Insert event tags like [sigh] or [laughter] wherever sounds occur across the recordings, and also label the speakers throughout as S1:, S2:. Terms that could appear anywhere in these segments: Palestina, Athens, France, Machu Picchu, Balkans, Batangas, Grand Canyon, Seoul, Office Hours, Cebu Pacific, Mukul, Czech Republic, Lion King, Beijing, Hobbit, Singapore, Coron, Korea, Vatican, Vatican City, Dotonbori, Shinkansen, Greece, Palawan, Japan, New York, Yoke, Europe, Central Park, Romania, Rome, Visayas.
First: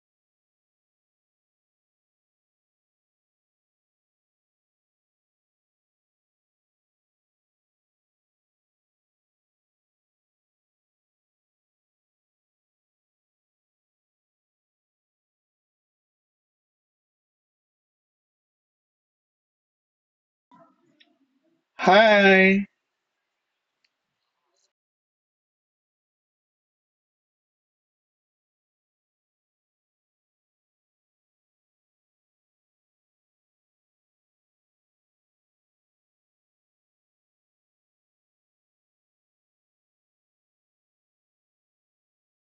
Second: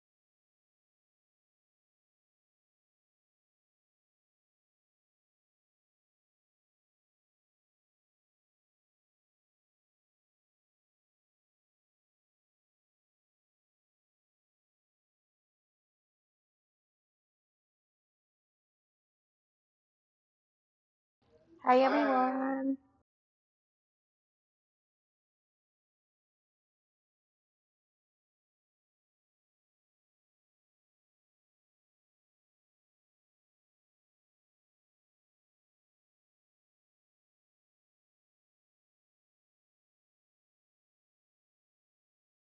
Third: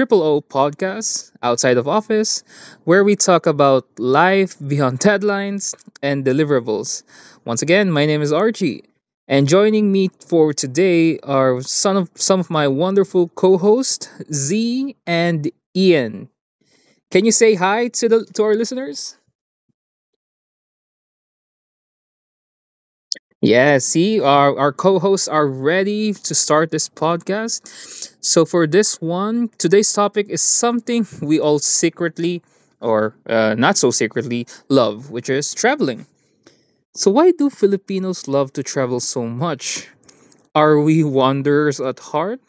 S1: Triple O podcast, Outside of Office, where we talk about life beyond [laughs] deadlines and deliverables. Once again, my name is Archie, and joining me for today are some of my wonderful co hosts, Z and Ian. Can you say hi to, to our listeners?
S2: Hi
S3: Hi.
S2: everyone.
S1: Yeah, see, our co hosts are ready to start this podcast. So, for this one, today's topic is something we all secretly, or not so secretly, love, which is traveling. So, why do Filipinos love to travel so much? Are we wanderers at heart?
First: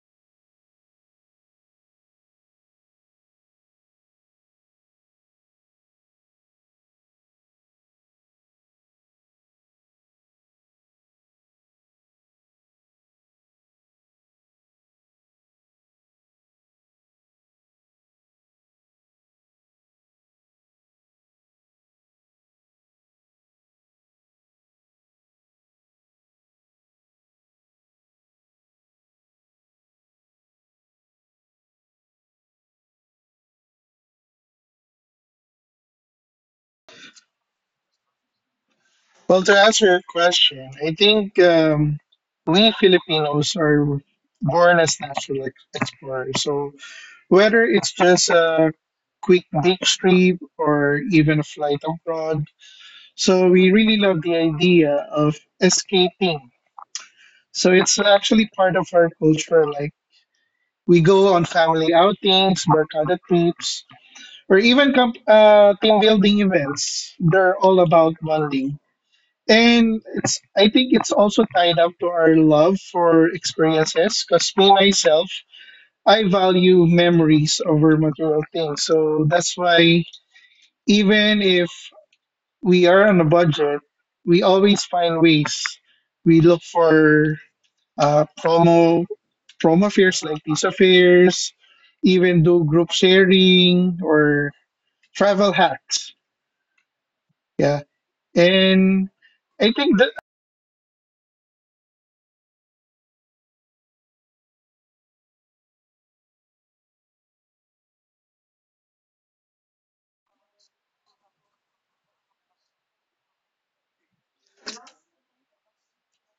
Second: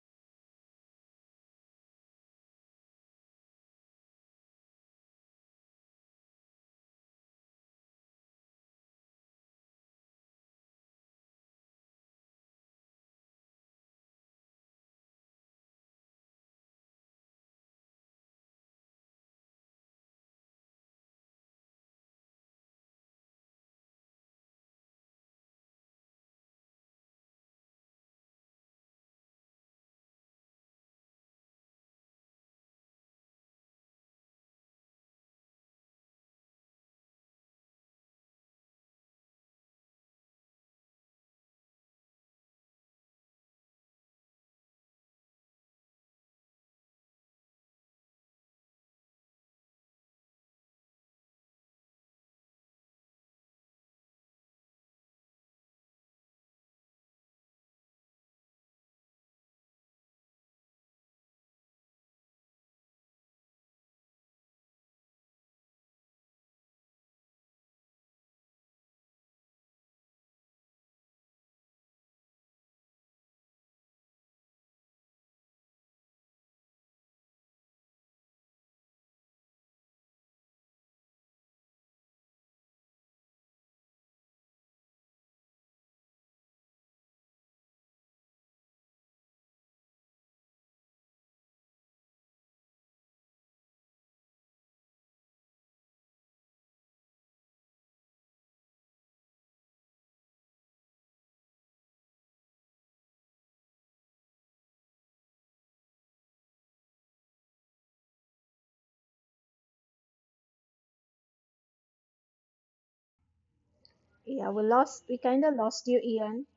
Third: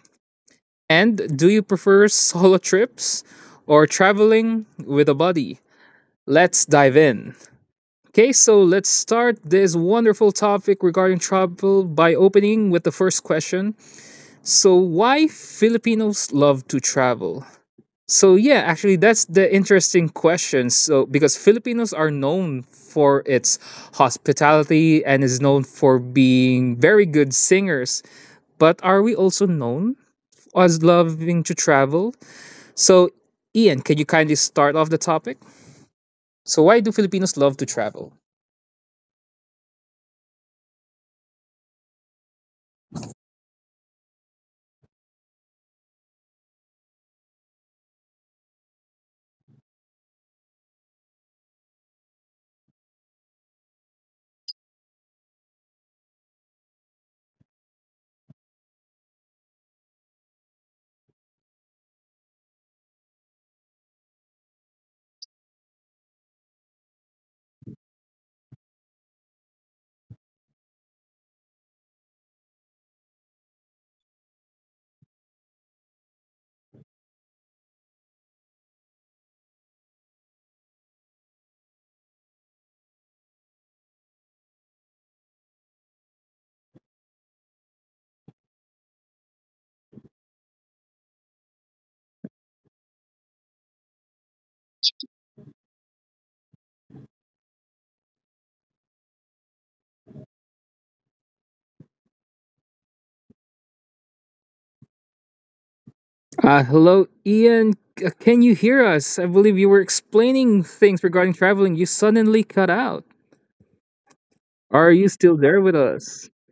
S1: And do you prefer [laughs] solo trips or traveling with a buddy? Let's dive in. Okay, so let's start this wonderful topic regarding travel by opening with the first question. So, why Filipinos love to travel? So, yeah, actually, that's the interesting question. So, because Filipinos are known for its hospitality and is known for being very good singers, but are we also known as loving to travel? So, Ian, can you kindly start off the topic? So, why do Filipinos love to travel?
S3: Well, to answer your question, I think we Filipinos are born as natural explorers. So whether it's just a quick beach trip or even a flight abroad, so we really love the idea of escaping. So it's actually part of our culture. Like we go on family outings, barkada trips, or even team building events. They're all about bonding. And it's I think it's also tied up to our love for experiences because me myself, I value memories over material things. So that's why even if we are on a budget, we always find ways. We look for uh, promo promo fairs like these affairs, even do group sharing or travel hacks. Yeah. And I think that
S1: Hello, Ian. Can you hear us? I believe you were explaining things regarding traveling. You suddenly cut out.
S2: Yeah, well,
S1: Are you
S2: we
S1: still
S2: kind of
S1: there with
S2: lost you,
S1: us?
S2: Ian.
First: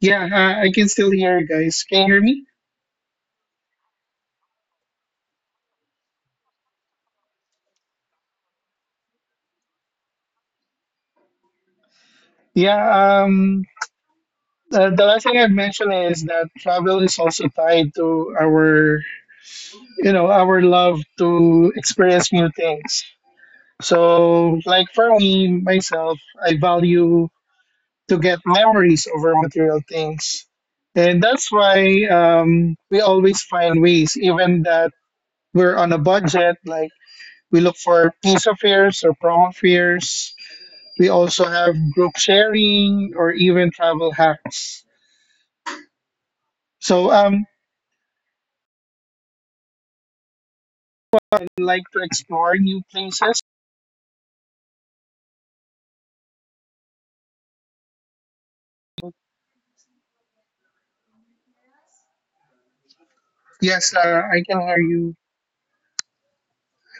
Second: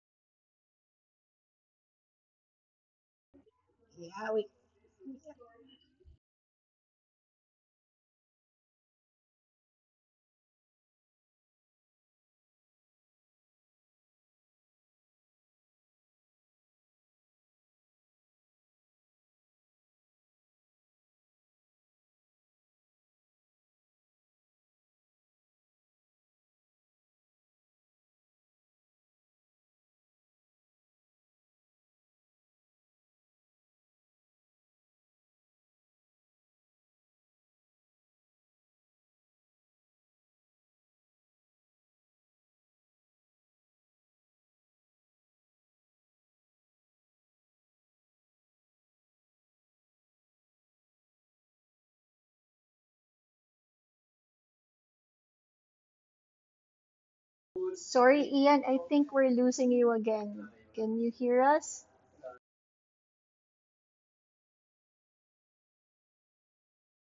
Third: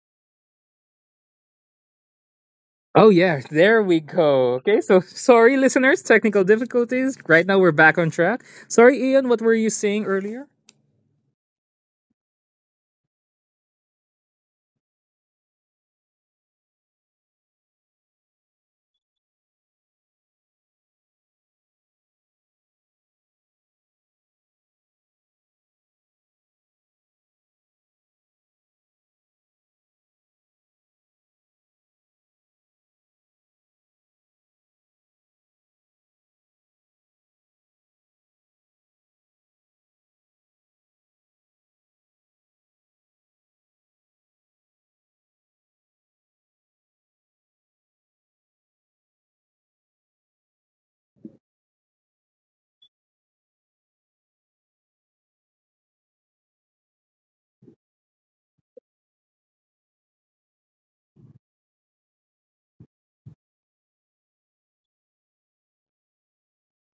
S3: Yeah, I can still hear you guys. Can you hear me?
S1: Oh, yeah, there we go. Okay, so sorry, listeners, technical difficulties. Right now, we're back on track. Sorry, Ian, what were you saying earlier?
S3: Yeah, the last thing I've mentioned is that travel is also tied to our, you know, our love to experience new things. So, like for me, myself, I value to get memories over material things. And that's why we always find ways, even that we're on a budget, like we look for piece of fairs or promo fairs. We also have group sharing or even travel hacks. So I like to explore new places.
S2: Sorry, Ian. I think we're losing you again. Can you hear us?
S3: Yes, I can hear you.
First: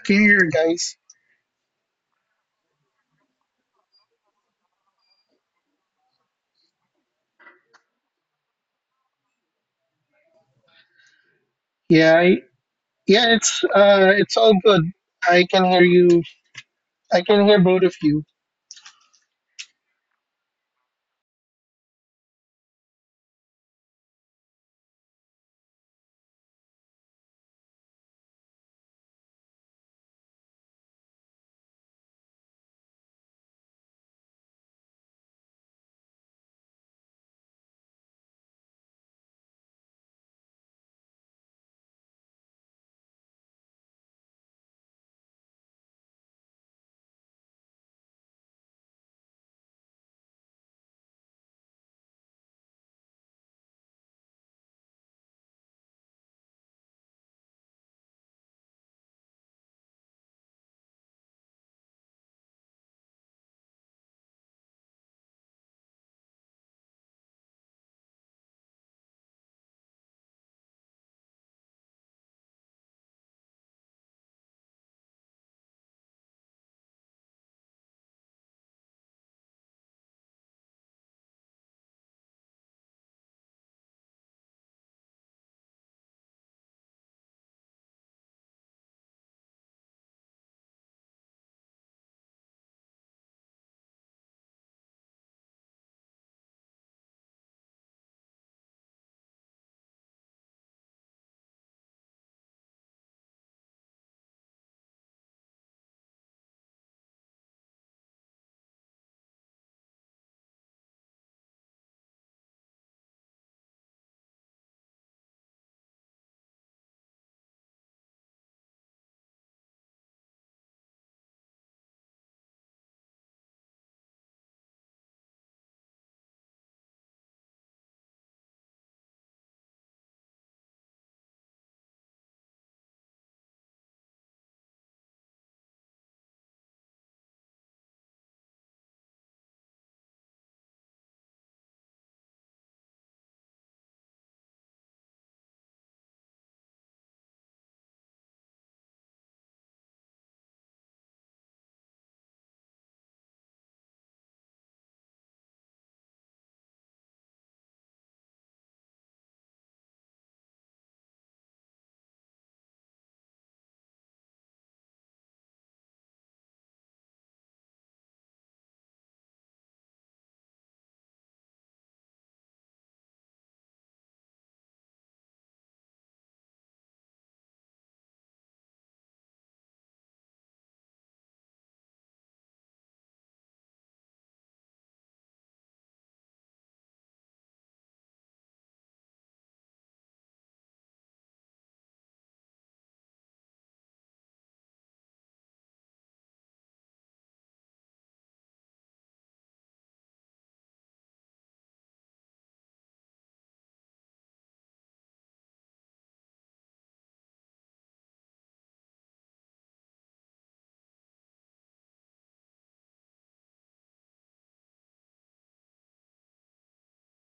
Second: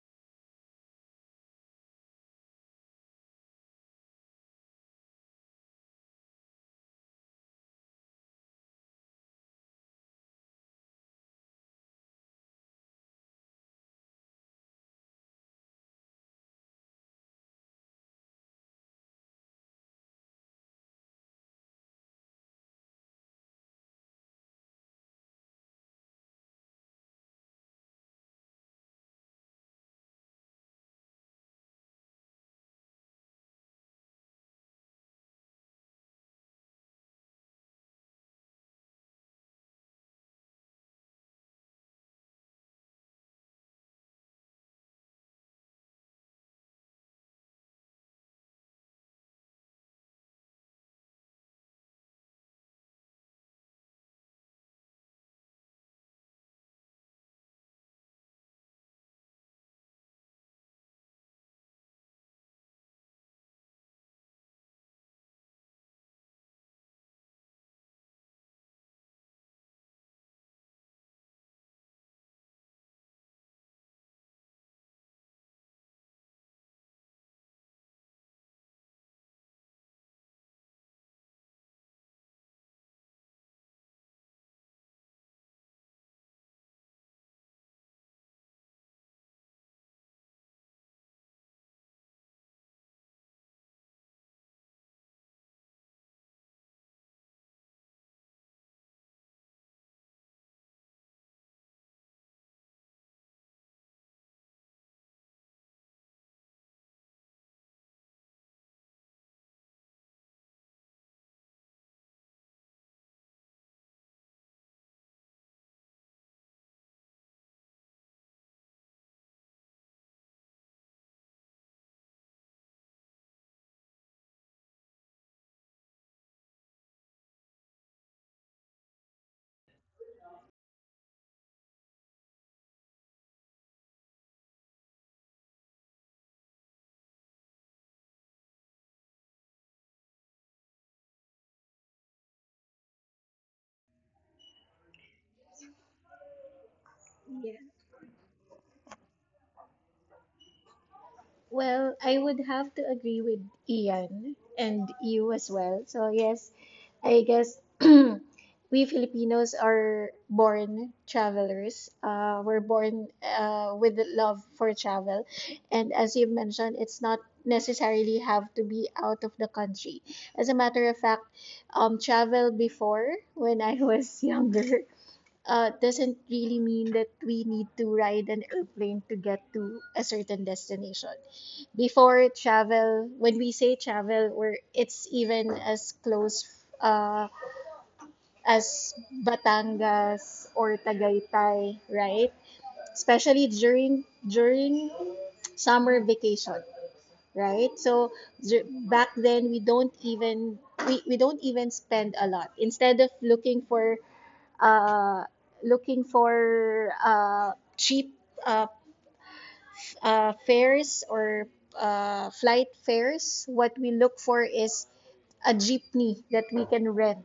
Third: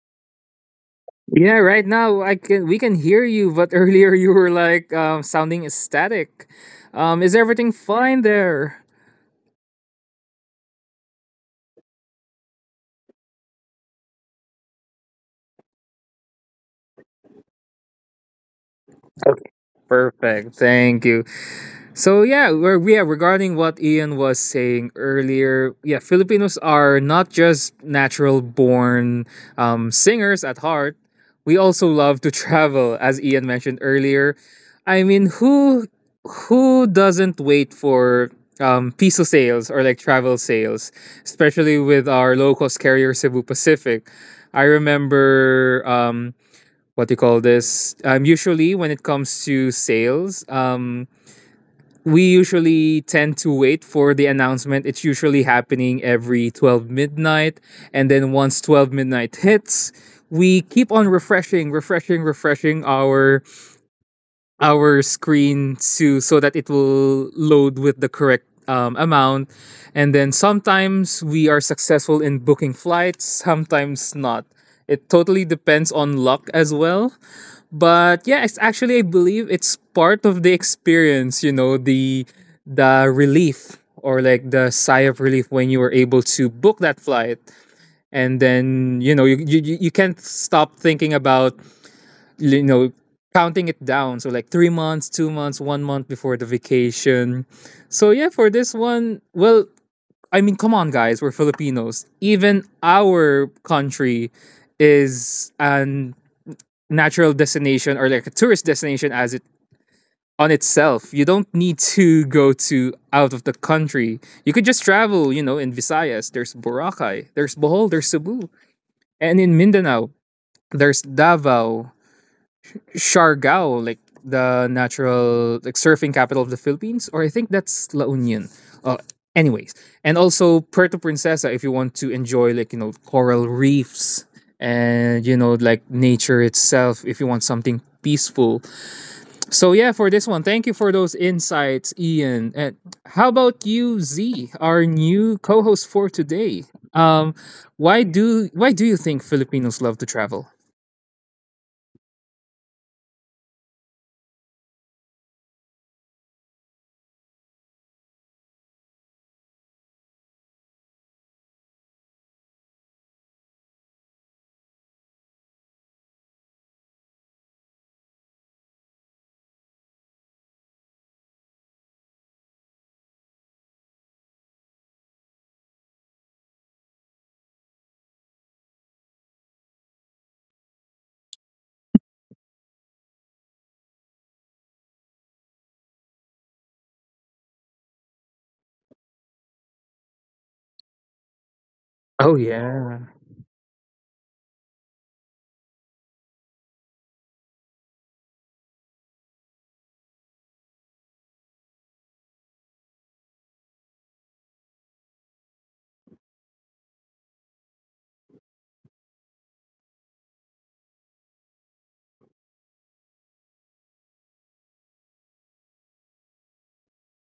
S3: Can you hear guys?
S1: Yeah, right now I can we can hear you, but [laughs] earlier you were like sounding ecstatic. Is everything fine there?
S3: Yeah, yeah, it's all good. I can hear you. I can hear both of you.
S1: Okay, perfect. Thank you. So yeah, yeah, regarding what Ian was saying earlier, yeah, Filipinos are not just natural born singers at heart. We also love to [laughs] travel, as Ian mentioned earlier. I mean, who doesn't wait for piso sales or like travel sales, especially with our low cost carrier Cebu Pacific? I remember what do you call this? Usually, when it comes to sales, we usually tend to wait for the announcement. It's usually happening every 12 midnight. And then once 12 midnight hits, we keep on refreshing our screen to so that it will load with the correct amount. And then sometimes we are successful in booking flights, sometimes not. It totally depends on luck as well. But yeah, it's actually I believe it's part of the experience, you know, the relief or like the sigh of relief when you were able to book that flight, and then you know you can't stop thinking about, you know, counting it down, so like 3 months, 2 months, 1 month before the vacation. So yeah, for this one, well, I mean, come on, guys, we're Filipinos. Even our country is an natural destination or like a tourist destination as it on itself. You don't need to go to out of the country. You could just travel, you know, in Visayas there's Boracay, there's Bohol, there's Cebu, and in Mindanao there's Davao, Siargao, like the natural like surfing capital of the Philippines, or I think that's La Union. Uh, Anyways, and also Puerto Princesa if you want to enjoy like, you know, coral reefs and, you know, like nature itself if you want something peaceful. So yeah, for this one, thank you for those insights, Ian. And how about you, Z, our new co-host for today? Um, why do you think Filipinos love to travel?
S2: Well, I would have to agree with Ian and you as well. So, yes, I guess [clears throat] we Filipinos are born travelers. We're born with the love for travel. And as you mentioned, it's not necessarily have to be out of the country. As a matter of fact, travel before when I was [laughs] younger doesn't really mean that we need to ride an airplane to get to a certain destination. Before travel, when we say travel, or it's even as close uh, as Batangas or Tagaytay,
S1: Oh
S2: right?
S1: yeah. [laughs]
S2: Especially during summer vacation, right? So back then we don't even we don't even spend a lot. Instead of looking for uh, looking for cheap uh, fares or flight fares, what we look for is a jeepney that we can rent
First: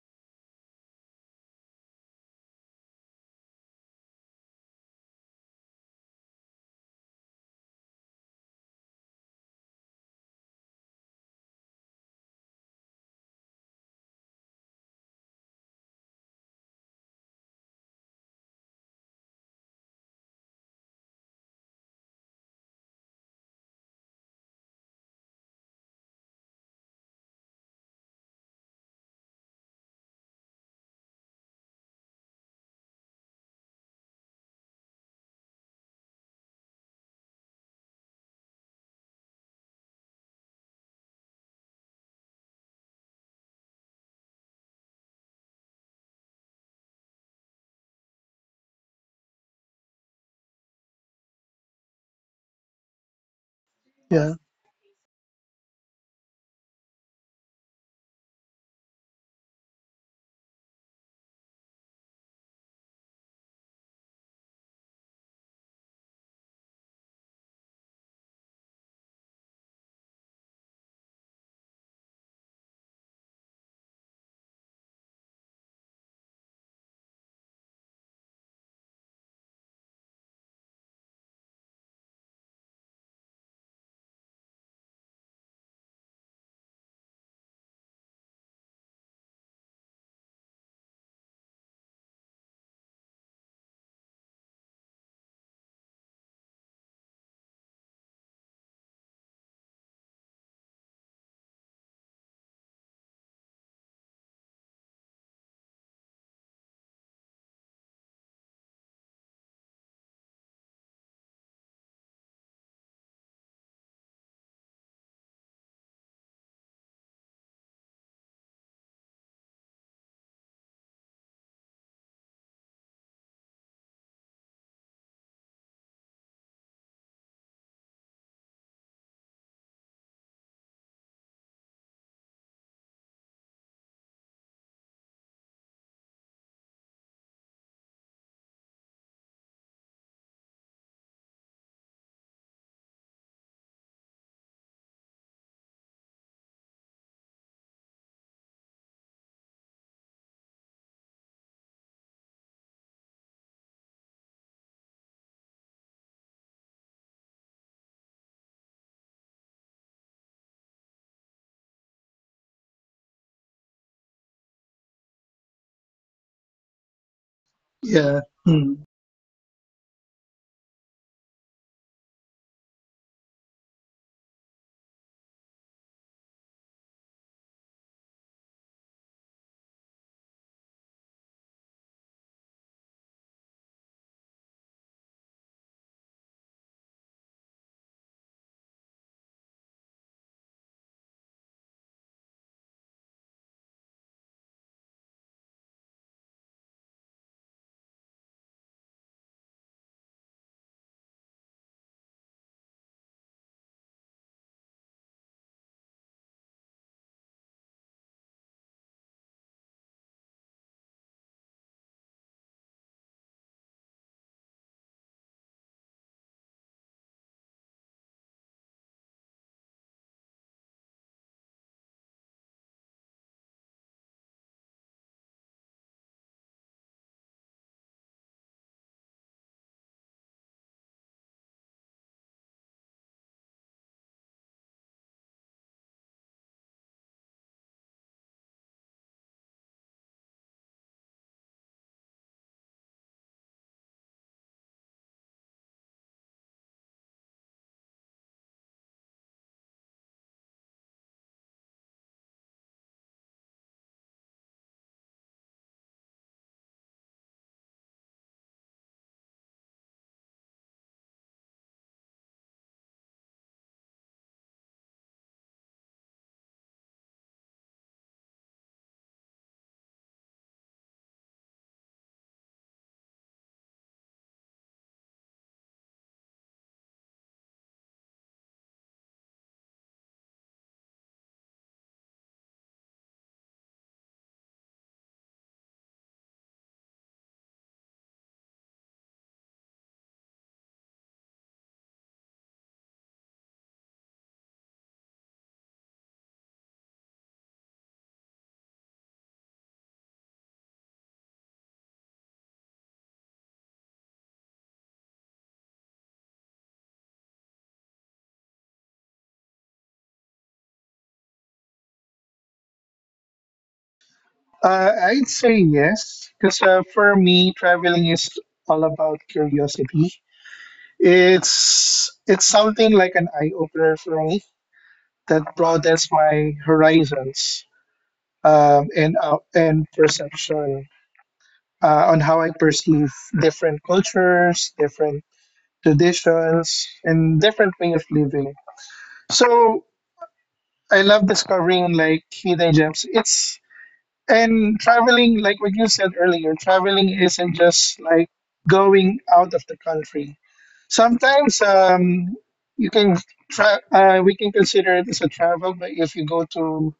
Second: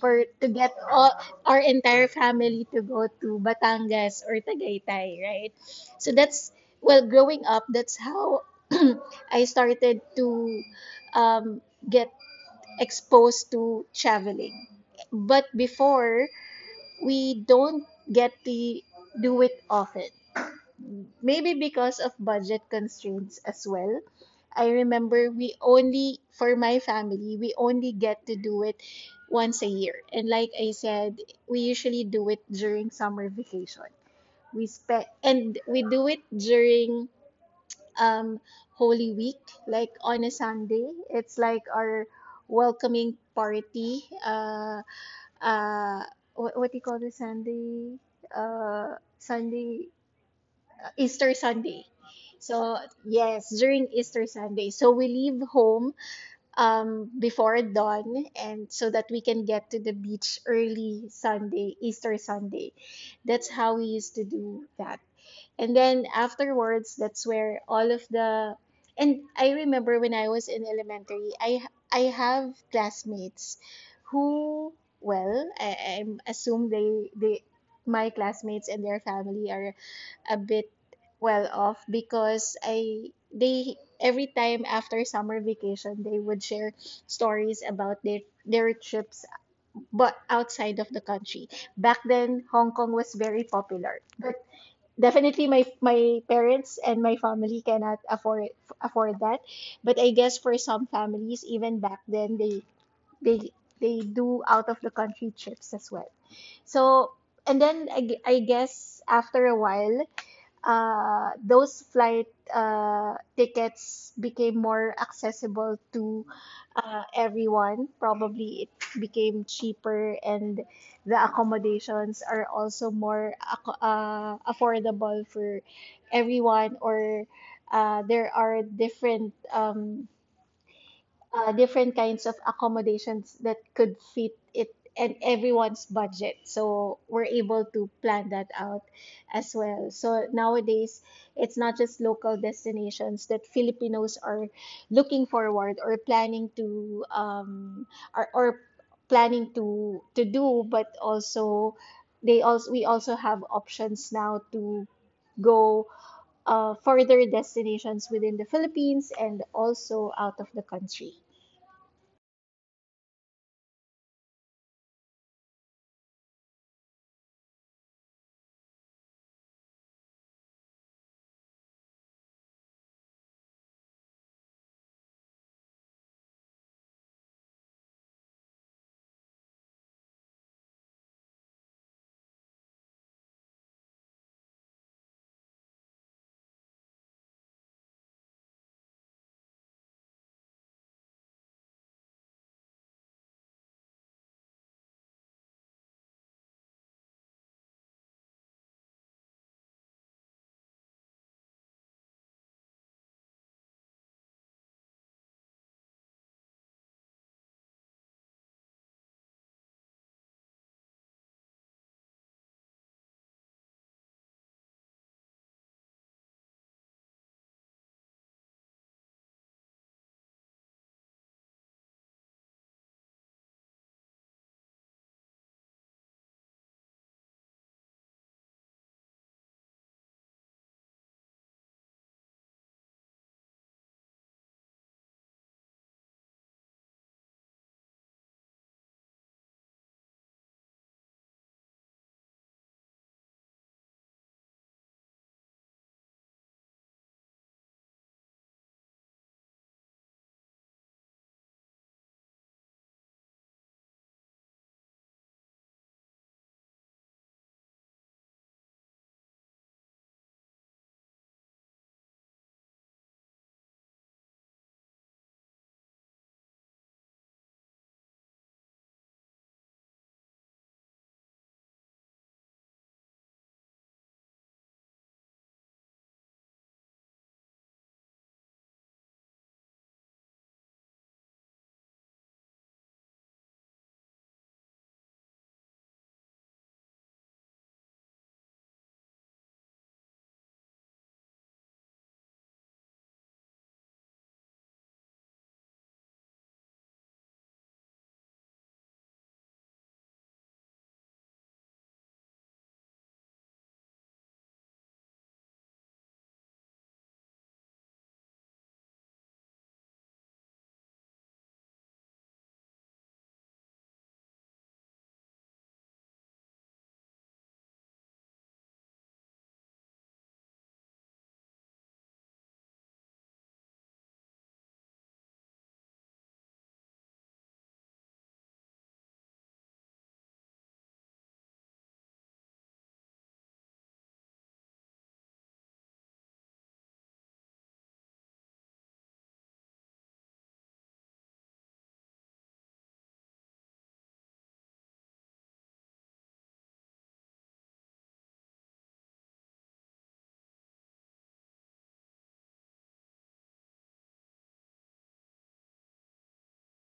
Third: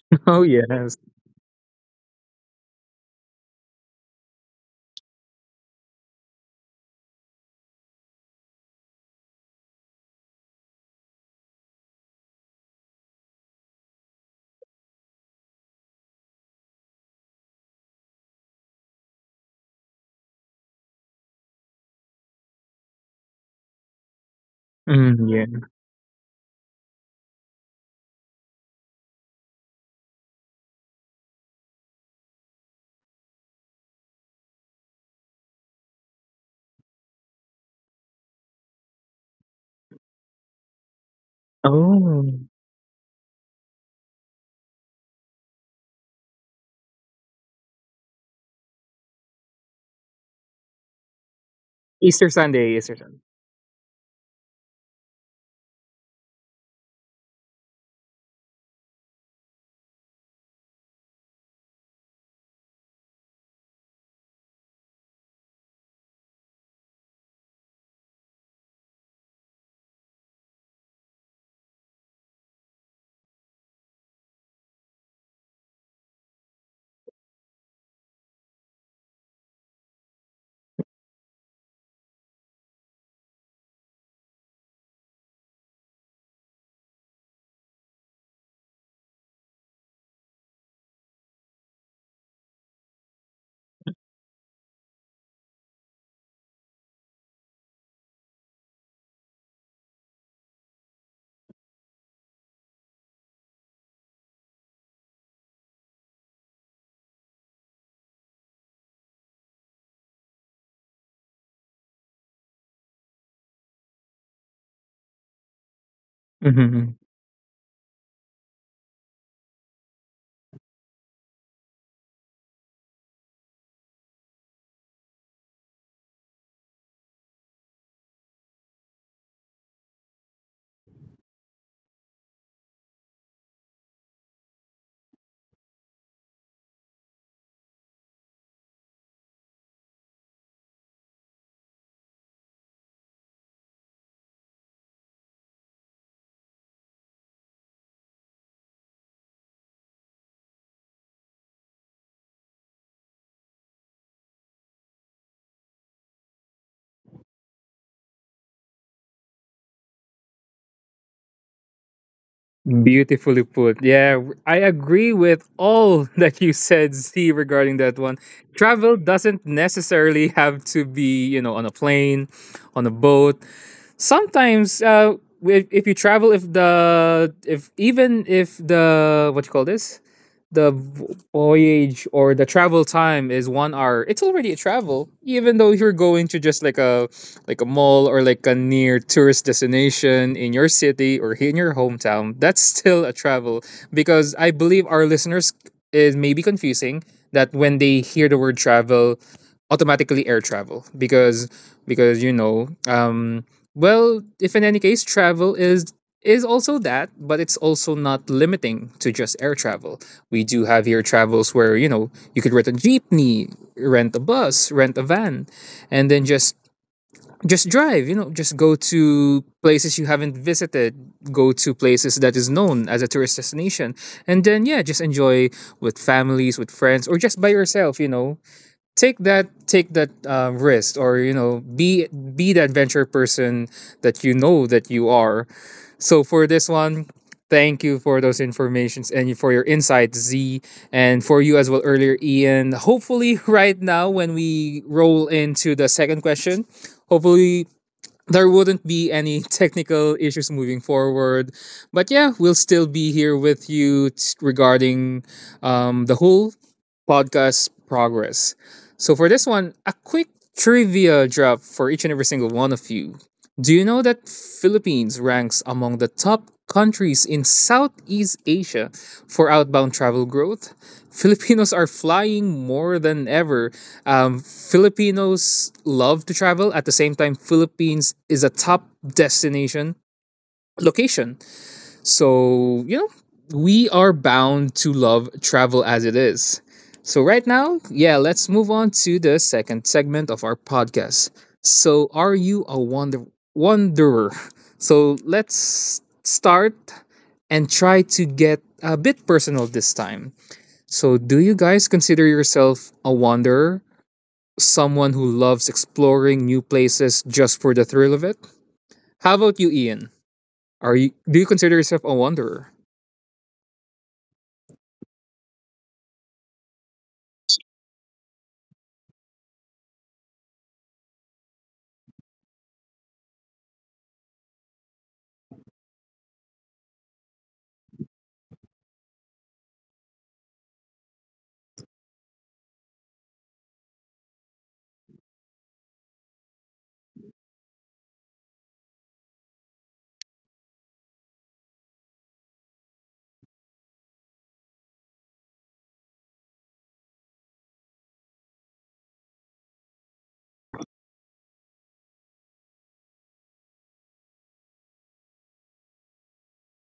S2: for
S1: Oh
S2: to get
S1: yes.
S2: all, our entire family to go to Batangas or Tagaytay, right? So that's well, growing up, that's how [clears throat] I started to um, get exposed to traveling. But before, we don't get to do it often. Maybe because of budget constraints as well. I remember we
S1: Mm.
S2: only, for my family, we only get to do it once a year. And like I said, we usually do it during summer vacation. We spend, and we do it during um, Holy Week, like on a Sunday. It's like our
S1: Oh.
S2: welcoming party. Uh, what do you call this Sunday? Sunday, Easter Sunday.
S1: Easter
S2: So
S1: Sunday, Easter Sunday.
S2: yes, during Easter
S3: Yeah,
S2: Sunday. So we leave home before dawn, and so that we can get to the beach early Sunday, Easter Sunday. That's how we used to do that. And then afterwards, that's where all of the and I remember when I was in elementary, I have classmates who well, I assume they my classmates and their family are a bit well off because I they every time after summer vacation they would share stories about their trips but outside of the country. Back then, Hong Kong was very popular, but definitely my parents and my family cannot afford that, but I guess for some families even back then they they do out of the country trips as well. So and then I guess after a while those flight tickets became more accessible to
S1: Mhm.
S2: everyone. Probably it became cheaper, and the accommodations are also more affordable for everyone. Or there are different different kinds of accommodations that could fit it and everyone's budget. So we're able to plan that out as well. So nowadays, it's not just local destinations that Filipinos are looking forward or planning to do, but also they also we also have options now to go further destinations within the Philippines and also out of the country.
S1: Beautifully put. Yeah, I agree with all [laughs] that you said, Z, regarding that one.
S3: yeah. Hmm.
S1: Travel doesn't necessarily have to be, you know, on a plane, on a boat. Sometimes if you travel, if even if the what you call this, the voyage or the travel time is 1 hour, it's already a travel, even though you're going to just like a mall or like a near tourist destination in your city or in your hometown. That's still a travel, because I believe our listeners is maybe confusing that when they hear the word travel, automatically air travel. Because you know, well, if in any case travel is also that, but it's also not limiting to just air travel. We do have here travels where, you know, you could rent a jeepney, rent a bus, rent a van, and then just drive, you know, just go to places you haven't visited, go to places that is known as a tourist destination, and then yeah, just enjoy with families, with friends, or just by yourself, you know, take that risk, or you know, be the adventure person that you know that you are. So for this one, thank you for those informations and for your insights, Z, and for you as well earlier, Ian. Hopefully [laughs] right now when we roll into the second question, hopefully there wouldn't be any [laughs] technical issues moving forward. But yeah, we'll still be here with you regarding the whole podcast progress. So for this one, a quick trivia drop for each and every single one of you. Do you know that Philippines ranks among the top countries in Southeast Asia for outbound travel growth? [laughs] Filipinos are flying more than ever. Filipinos love to travel. At the same time, Philippines is a top destination location. So, you know, we are bound to love travel as it is. So, right now, yeah, let's move on to the second segment of our podcast. So, are you a wanderer? So, let's start and try to get a bit personal this time. So, do you guys consider yourself a wanderer, someone who loves exploring new places just for the thrill of it? How about you, Ian? Are you Do you consider yourself a wanderer?
S3: I'd say yes, because for me, traveling is all about curiosity. It's something like an eye opener for me that broadens my horizons and perception on how I perceive different cultures, different traditions, and different way of living. So I love discovering like hidden gems. It's and traveling, like what you said earlier, traveling isn't just like going out of the country. Sometimes you can we can consider it as a travel, but if you go to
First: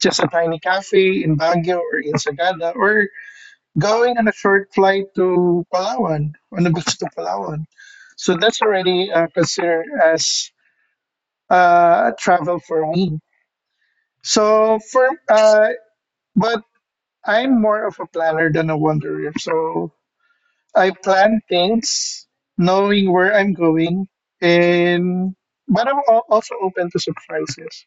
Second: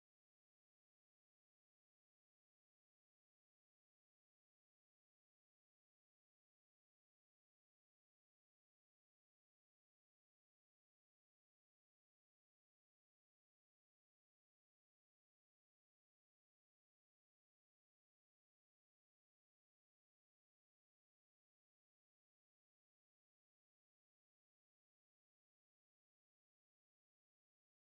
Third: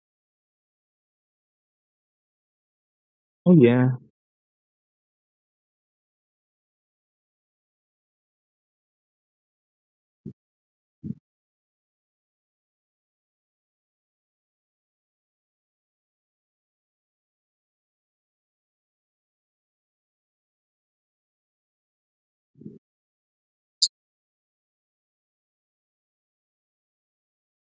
S3: just a tiny cafe in Baguio or in Sagada, or
S1: Oh yeah.
S3: going on a short flight to Palawan, on the beach to Palawan. So that's already considered as travel for me. So for but I'm more of a planner than a wanderer. So I plan things, knowing where I'm going, and but I'm also open to surprises.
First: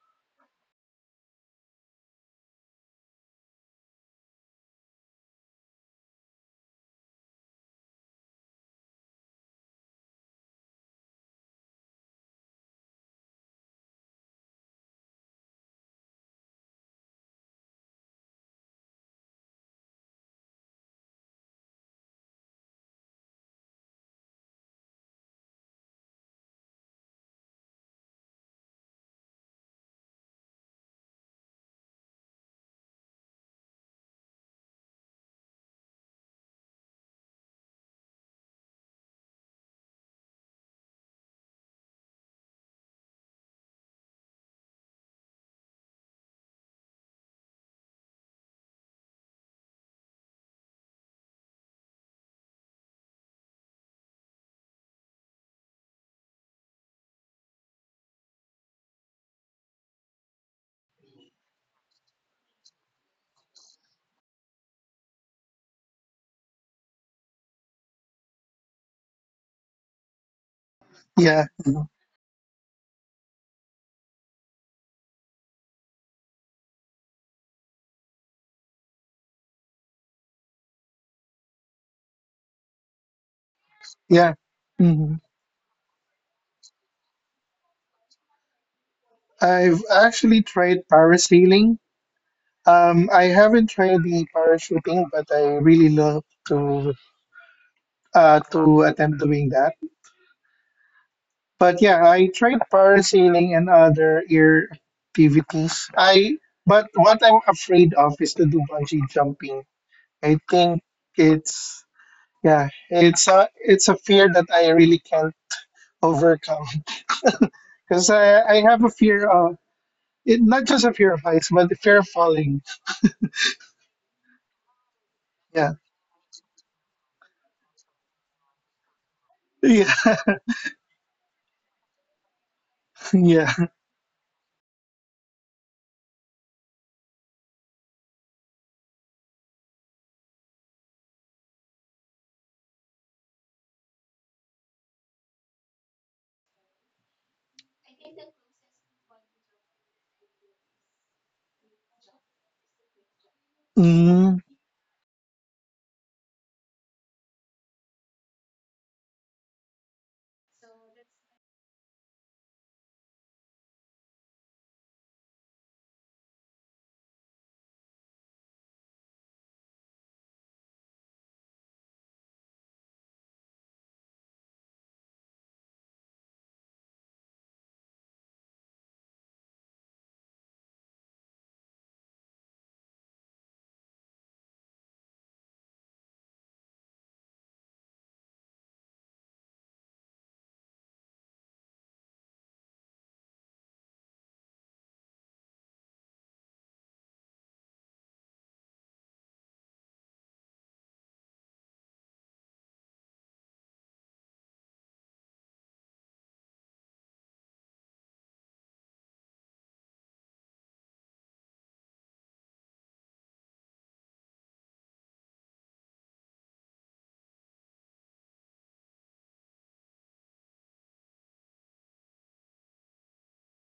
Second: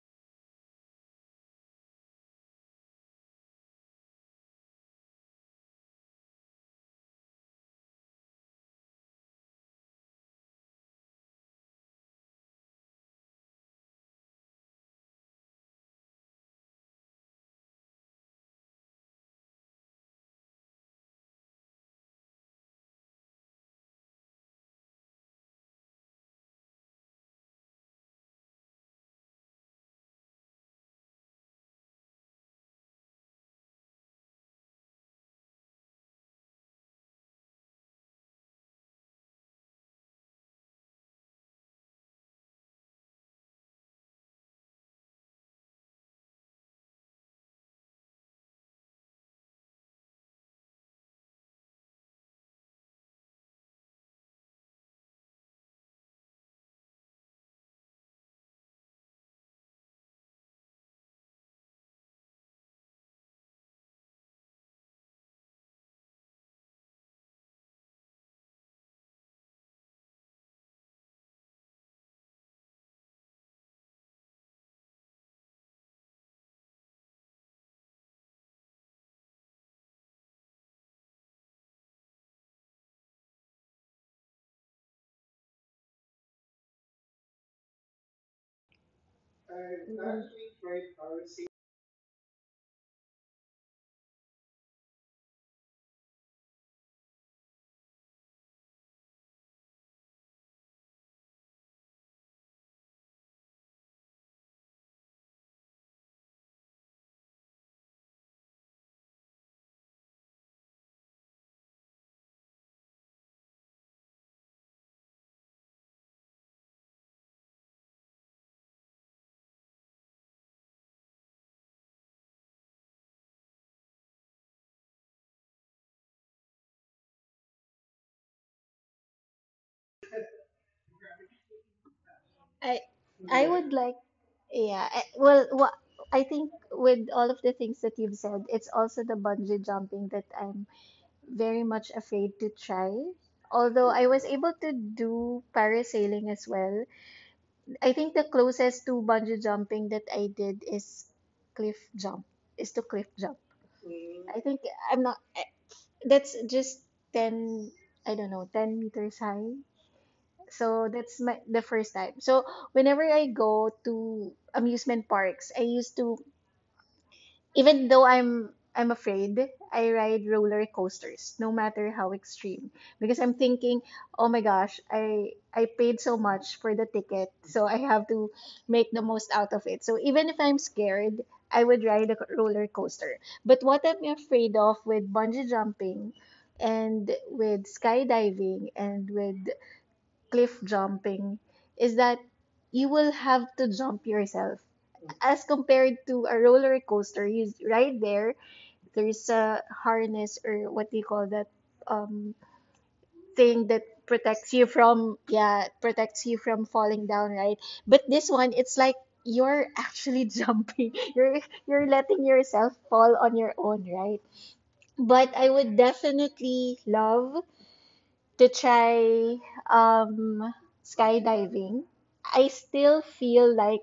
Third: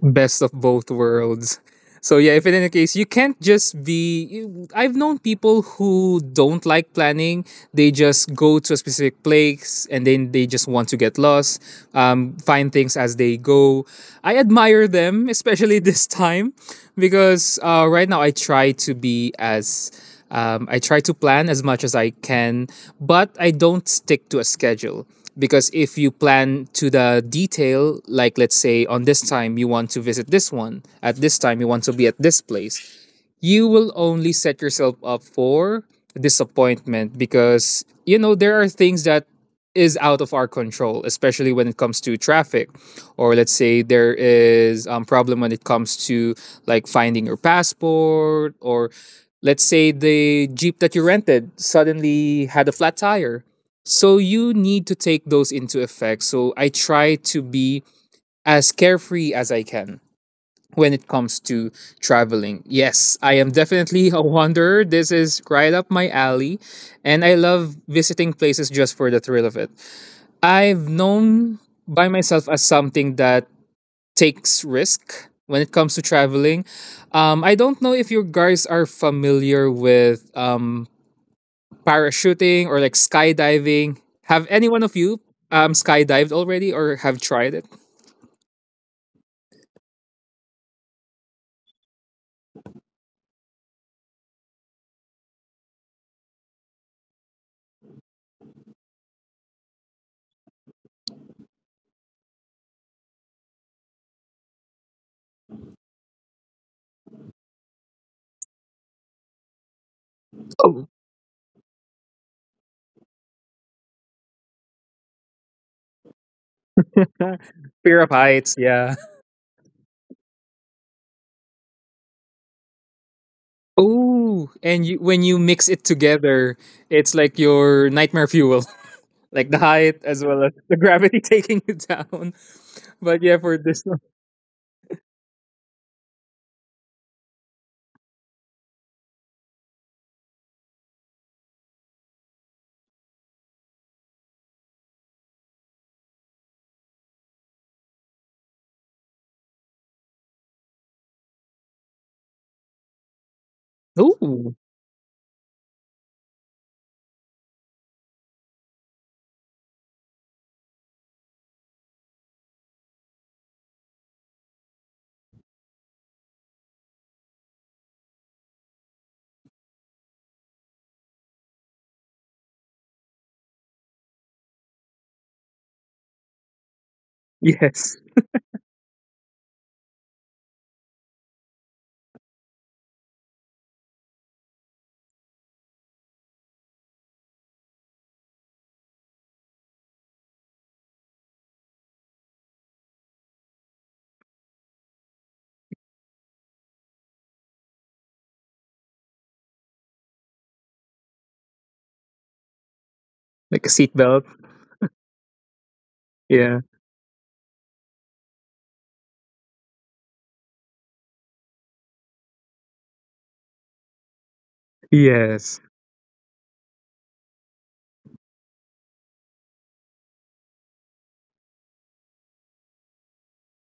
S1: Best of both worlds. So yeah, if in any case you can't just be I've known people who don't like planning. They just go to a specific place and then they just want to get lost, find things as they go. I admire them, [laughs] especially this time, because right now I try to be as I try to plan as much as I can, but I don't stick to a schedule, because if you plan to the detail, like let's say on this time you want to visit this one, at this time you want to be at this place, you will only set yourself up for disappointment, because you know there are things that is out of our control, especially when it comes to traffic, or let's say there is problem when it comes to like finding your passport, or let's say the jeep that you rented suddenly had a flat tire. So you need to take those into effect. So I try to be as carefree as I can when it comes to traveling. Yes, I am definitely a wanderer. This is right up my alley. And I love visiting places just for the thrill of it. I've
S3: Yeah,
S1: known
S3: mm-hmm.
S1: by myself as something that takes risk when it comes to traveling. I don't know if you guys are familiar with parachuting or like skydiving.
S3: Yeah.
S1: Have any one
S3: Hmm.
S1: of you skydived already or have tried it?
S3: I've actually tried
S2: Mm.
S3: parasailing. I haven't tried the parachuting, but I really love to to attempt doing that. But yeah, I tried parasailing and other air activities. I but what I'm afraid of is to do bungee jumping. I think it's yeah, it's a fear that I really can't overcome [laughs]
S1: [laughs] Fear
S3: because
S1: of
S3: I
S1: heights,
S3: have a
S1: yeah.
S3: fear of it, not just a fear of heights, but the fear of falling.
S1: Oh, and you, when you mix
S3: Yeah,
S1: it together, it's like your nightmare fuel, [laughs] like the
S3: yeah,
S1: height as
S3: [laughs]
S1: well as the gravity [laughs] taking you down.
S2: I
S1: But yeah,
S2: I
S1: for
S3: yeah.
S2: would
S1: this
S2: like
S1: one,
S2: yeah I, well what I think with all of the things that you've said it's also the bungee jumping that I'm very much afraid to try, although I was able to do parasailing as well. I think the closest to bungee jumping that I did is cliff jump is to cliff jump. I
S3: Mm.
S2: think
S1: ooh,
S2: I'm not I- That's just 10, I don't know, 10 meters high. So that's my the first time. So whenever I go to amusement parks, I used to even though I'm afraid, I ride roller coasters, no matter how extreme, because I'm thinking, oh my gosh, I paid so much for the ticket, so I
S1: yes,
S2: have to make the most out of it. So even if I'm scared, I would ride a roller coaster. But what I'm afraid of with bungee jumping and with skydiving and with cliff jumping is that you will have to jump yourself. As compared to a roller coaster, you right there, there's a harness or what do you call that um thing that
S1: like a seatbelt.
S2: protects you from protects you from
S1: Yeah,
S2: falling down, right? But this one it's like you're actually [laughs] jumping. You're letting yourself fall on your own, right? But I would
S1: yes,
S2: definitely love to try um skydiving. I still feel like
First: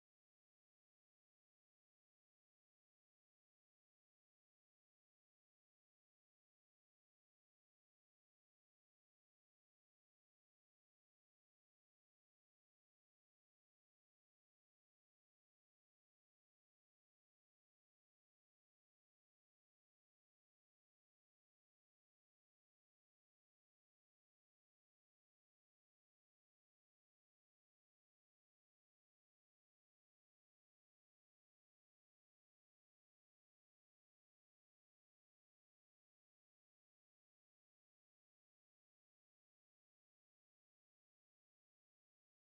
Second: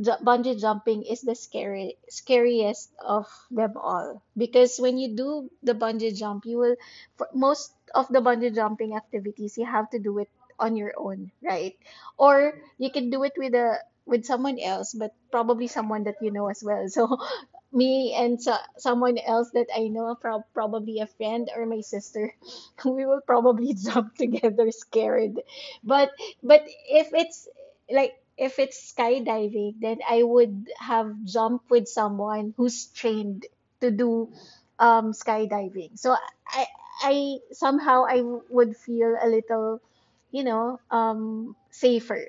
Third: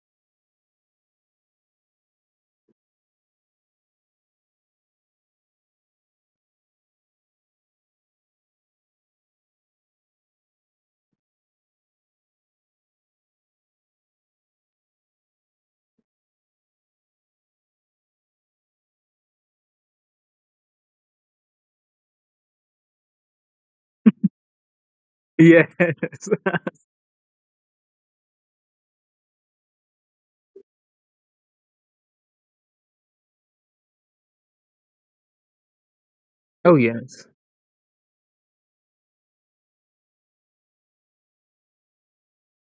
S2: bungee jumping is the scary scariest of them all, because when you do the bungee jump you will for most of the bungee jumping activities you have to do it on your own, right? Or you can do it with a with someone else, but probably someone that you know as well. [laughs] So someone else that I know probably a friend or my sister [laughs] we will probably [laughs] jump together scared.
S1: yes.
S2: But
S1: [laughs]
S2: but if it's like if it's skydiving, then I would have jumped with someone who's trained to do skydiving. So
S1: Oh
S2: I,
S1: yes,
S2: I somehow I would feel a little, you know, safer.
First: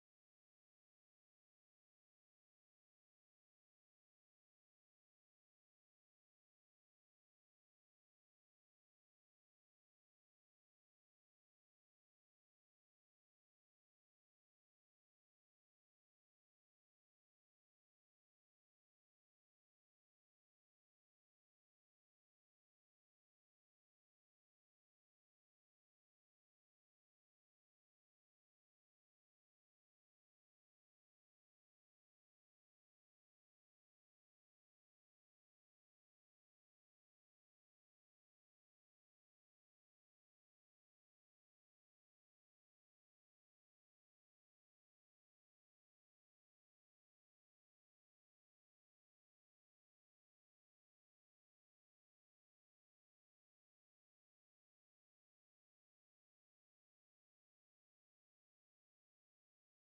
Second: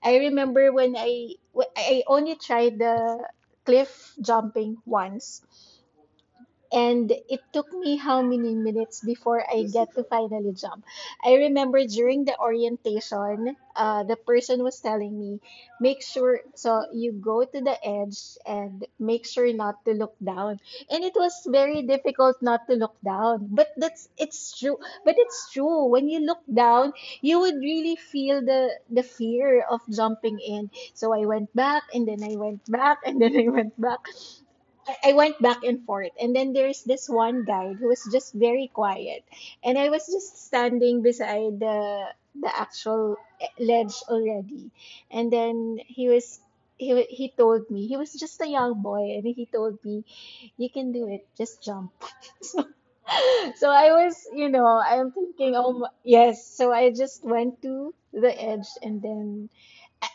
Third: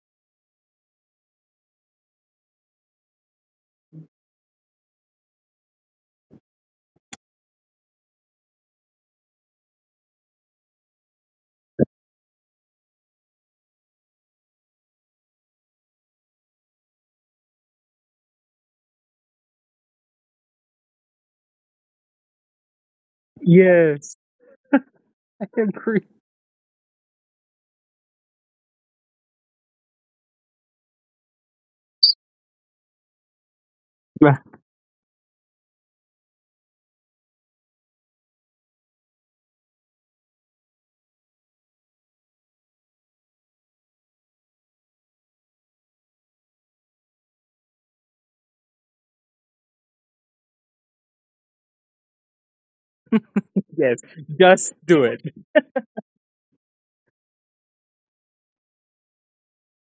S2: I remember when I only tried the cliff jumping once. And it took me how many minutes before I get to finally jump. I remember during the orientation, the person was telling me, make sure, so you go to the edge and make sure not to look down. And it was very difficult not to look down. But that's,
S1: yes.
S2: it's true. But it's
S1: I
S2: true. When you
S1: agree.
S2: look down, you would really feel the fear of jumping in. So I went back, and then I went back, and then I went back.
S1: [laughs]
S2: I went back and forth. And then there's this one guide who was just very quiet. And I was just standing beside the actual ledge already. And then he told me he was just a young boy and he told me you can do it, just jump. [laughs] So, so I
S1: Yes,
S2: was, you know,
S1: just
S2: I'm
S1: do it.
S2: thinking oh my, yes, so I just went to the edge and then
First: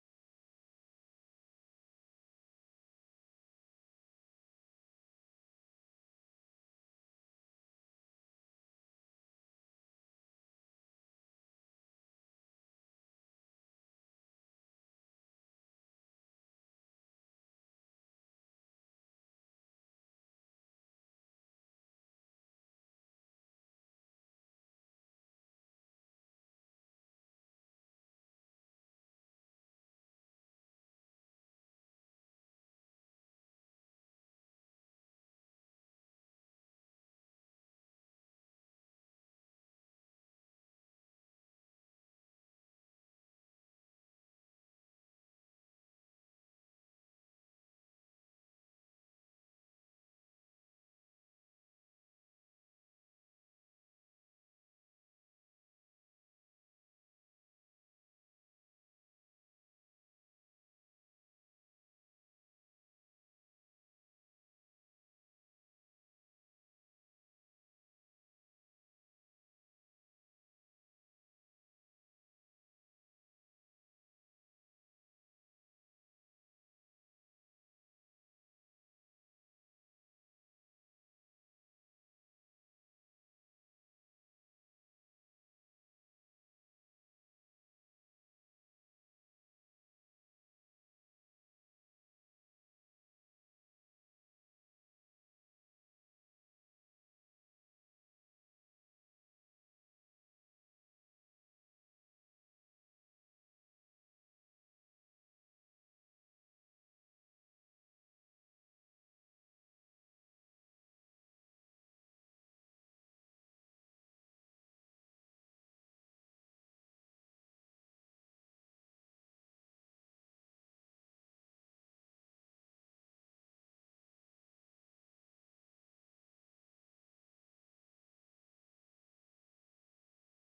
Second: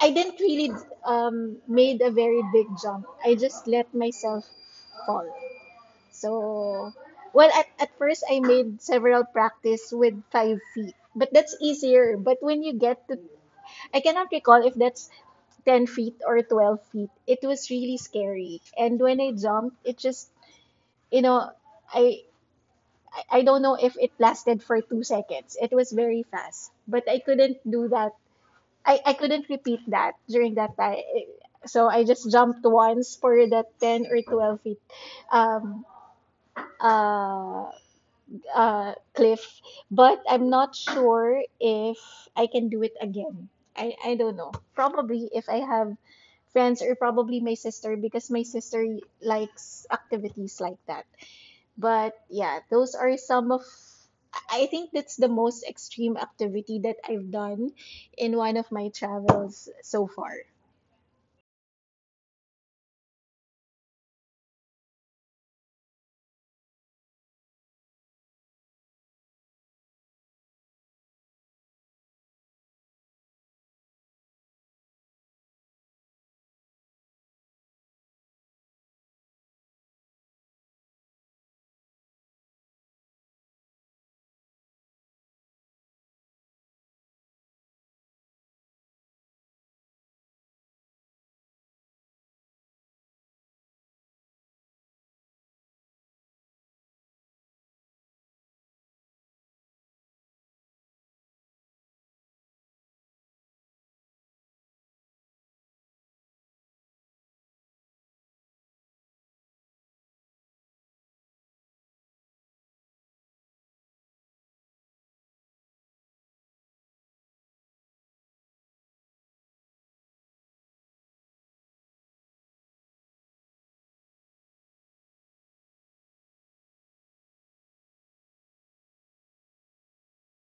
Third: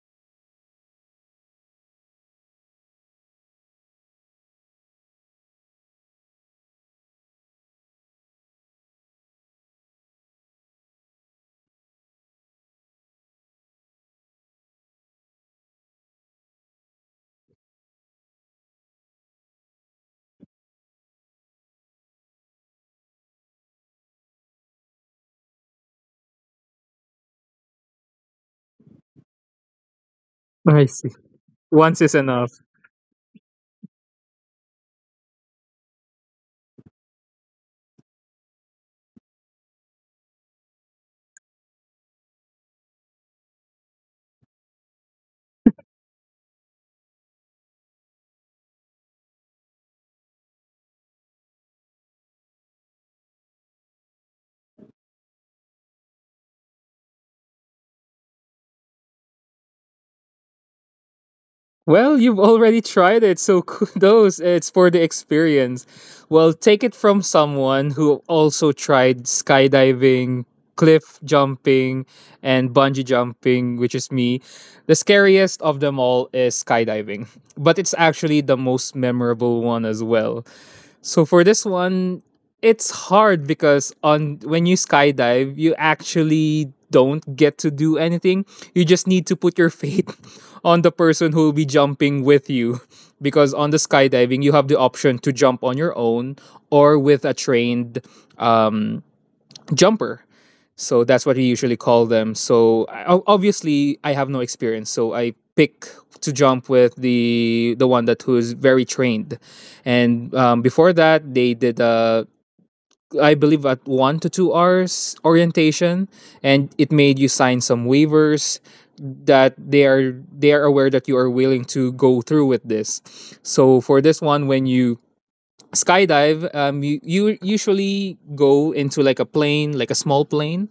S2: I didn't really made a very big jump. I just let myself fall. So, well, at first I made several practice with 5 feet, but that's easier. But when you get to, I cannot recall if that's 10 feet or 12 feet. It was really scary. And when I jumped, it just, you know, I don't know if it lasted for 2 seconds. It was very fast, but I couldn't do that. I couldn't repeat that during that
S1: I
S2: time.
S1: see.
S2: So
S1: Once
S2: I
S1: is
S2: just
S1: enough.
S2: jumped once for that 10 or 12 feet um, uh, cliff. But I'm not sure if I can do it again. I don't know. Probably if I have friends or probably my sister, because my sister likes activities like that. But yeah, those are some of I think that's the most extreme activity that I've done in one of my travels so far.
S1: Well, you've already tried it, so [laughs] kudos. It's for the experience. Well, take it from someone who also tried skydiving, cliff jumping, and bungee jumping, which is me. The scariest of them all is skydiving, [laughs] but it's actually the most memorable one as well. So for this one, it's hard because on when you skydive, you actually don't get to do anything. You just need to put your faith [laughs] on the person who will be jumping with you. [laughs] Because on the skydiving, you have the option to jump on your own or with a trained um, jumper. So that's what we usually call them. So obviously, I have no experience, so I pick to jump with the one that who is very trained. And before that, they did a I believe at 1 to 2 hours orientation, and it made you sign some waivers that they are aware that you are willing to go through with this. So for this one, when you skydive, you usually go into like a plane, like a small plane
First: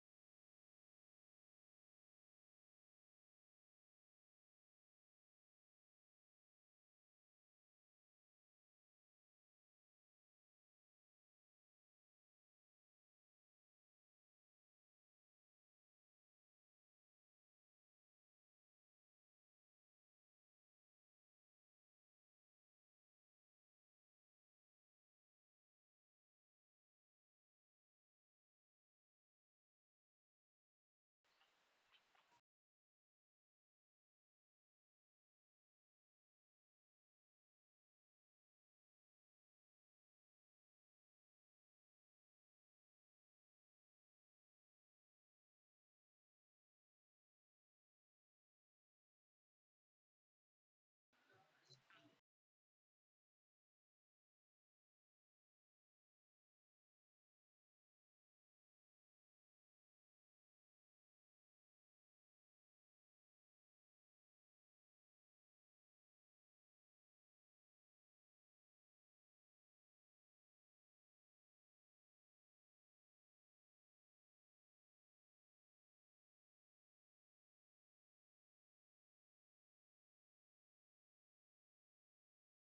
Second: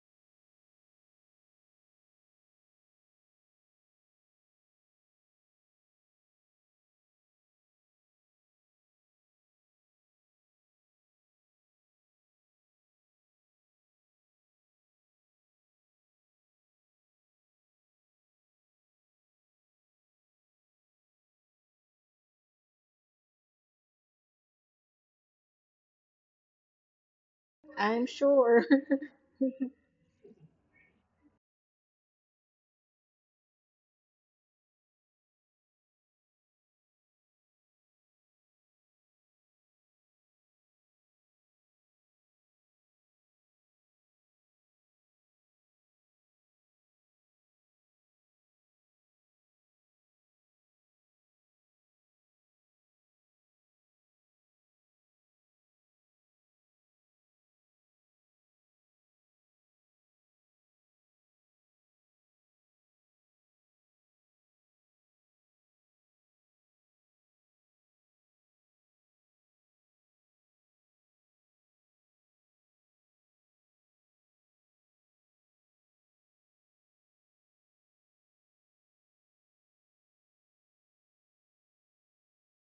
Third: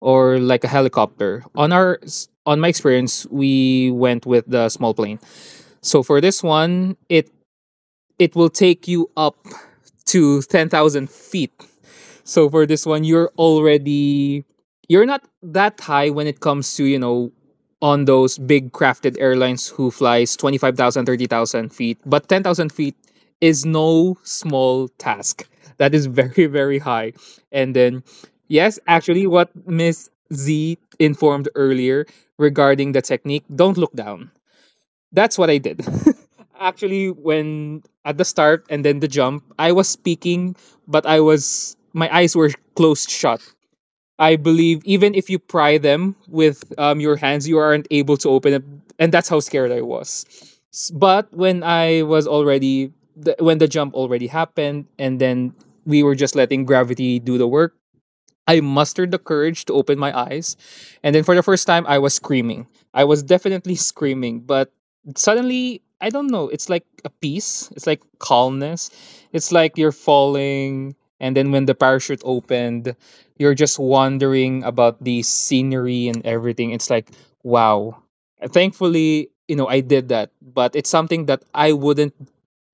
S1: or like a helicopter. On my experience, we went with the small plane. So for this one, it will take you up to 10,000 feet. So for this one, you're not that high when it comes to, on those big crafted airlines who flies 25,000 30,000 feet, but 10,000 feet is no small task. That is [laughs] very, very high. And then,
S2: I'm sure.
S1: yes,
S2: [laughs]
S1: actually, what Miss Z informed earlier regarding the technique, don't look down. That's what I did. [laughs] Actually, when at the start and then the jump, I was speaking, but I was my eyes were closed shut. I believe even if you pry them with your hands, you aren't able to open it, and that's how scared I was. But when I was already the, when the jump already happened, and then we were just letting gravity do the work, I mustered the courage to open my eyes. And then for the first time, I was screaming. I was definitely screaming, but suddenly, I don't know, it's like a peace, it's like calmness. It's like you're falling. And then when the parachute opened, you're just wondering about the scenery and everything. It's like, wow. Thankfully, I did that, but it's something that I wouldn't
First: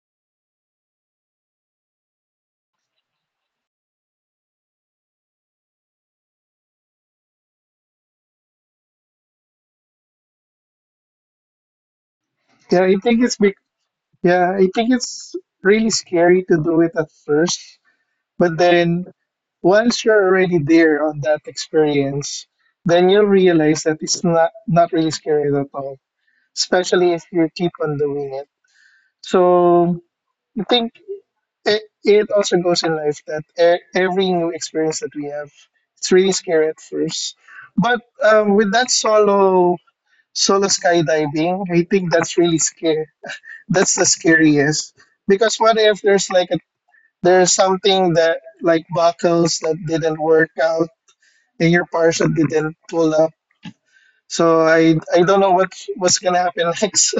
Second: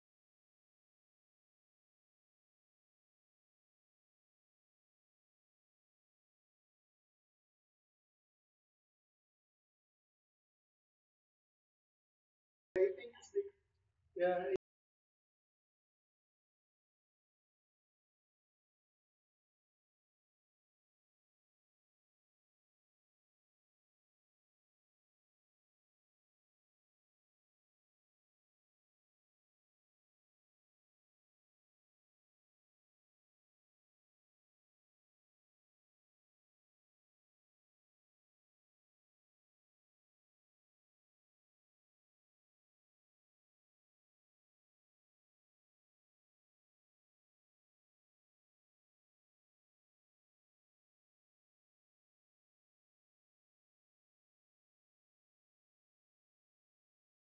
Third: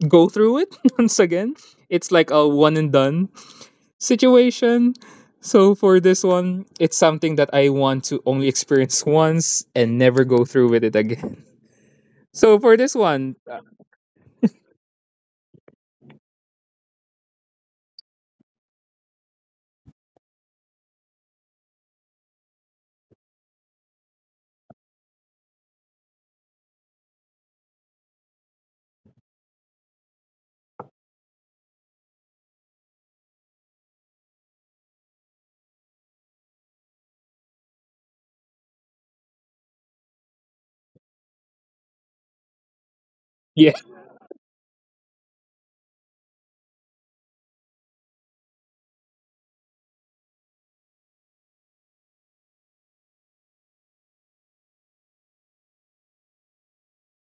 S1: go through it [laughs] once again. It's like a one and done situation. So for this one, it's something that I want to only experience once and never go through with it again. [laughs] So for
S3: Yeah,
S1: this
S3: I think
S1: one,
S3: it's because. Yeah, I think it's really scary to do it at first, but then once you're already there on that experience, then you'll realize that it's not not really scary at all, especially if you keep on doing it. So I think it also goes in life that every new experience that we have, it's really scary at first, but with that solo skydiving, I think that's really scary.
S1: yeah.
S3: That's the scariest. Because what if there's there's something that like buckles that didn't work out and your parcel didn't pull up. So I don't know what what's gonna happen [laughs] next.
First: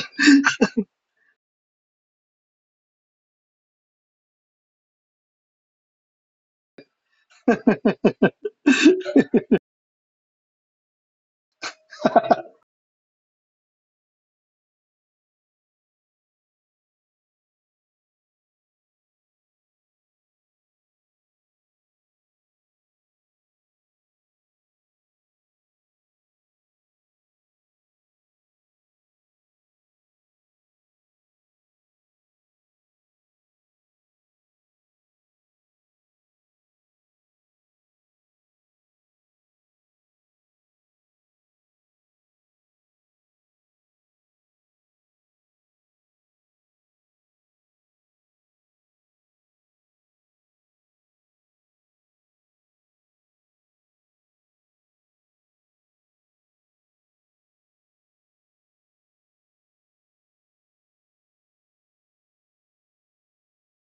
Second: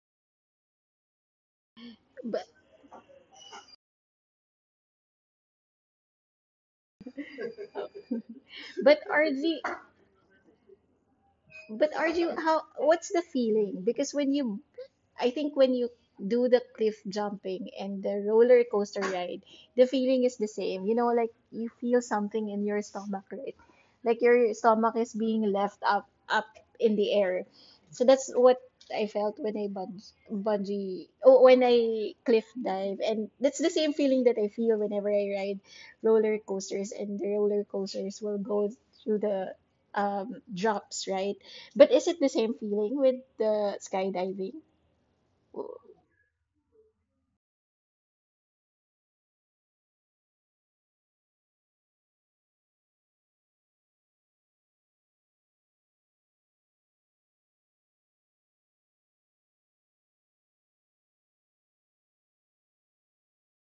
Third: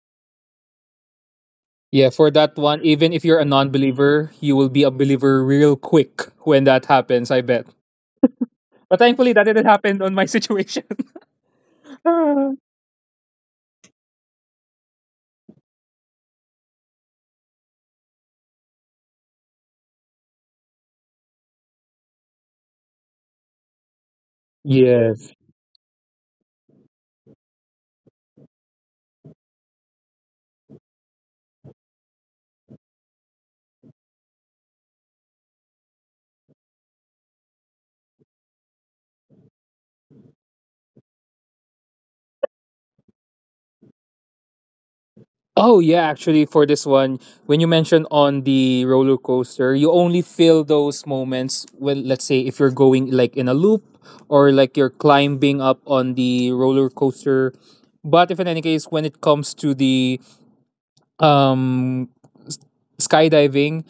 S1: Yeah, for that one,
S2: But
S1: even if you're a non-believer, you will be a believer real quick when that happens, I bet. But
S2: but
S1: thankfully that
S2: RG,
S1: didn't [laughs] happen on my situation.
S2: but RG, how
S1: [laughs]
S2: what's the feeling? Because when you I think when you do the cliff jumping and the roller coaster ride, the feeling is the same. You know, like you feel something in your stomach, right? Like your stomach is
S1: Yes.
S2: being left up in the air. So that's what I felt when I when I cliff dive, and that's the same feeling that I feel whenever I ride roller coasters, and the roller coasters will go through the drops, right? But is it the same feeling with the skydiving? Oh,
S1: Oh yeah, actually for this one, when you mentioned on the roller coaster, you only feel those moments when let's say if you're going like in a loop or like you're climbing up on the roller coaster. But if in any case when it comes to the um s- skydiving,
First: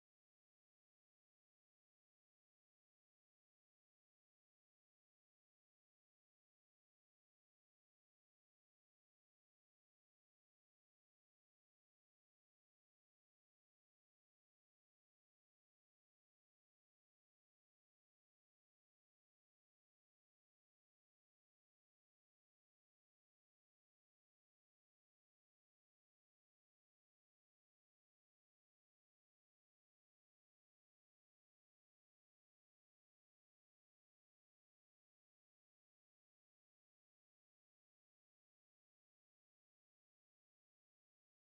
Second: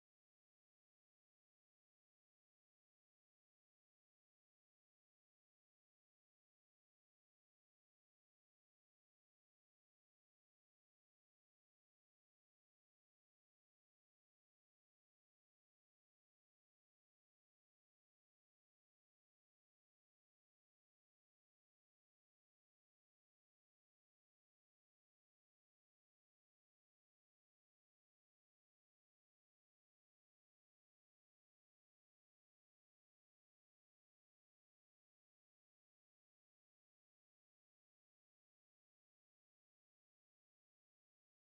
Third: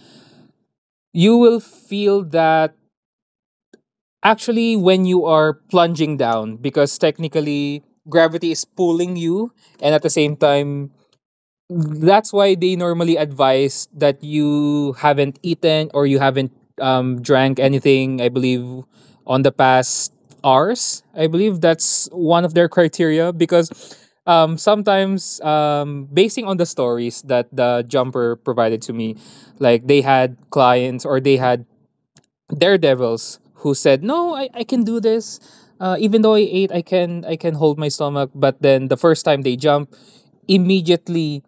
S1: you will feel that. Actually, when you are plunging down, because technically gravity is pulling you, and at the same time, that's why they normally advise that you haven't eaten or you haven't drank anything, I believe, on the past hours. I believe that's one of their criteria because sometimes, basing on the stories that the jumper provided to me, like they had clients or they had daredevils who said no, I can do this, even though I ate I can hold my stomach. But then the first time they jump, immediately,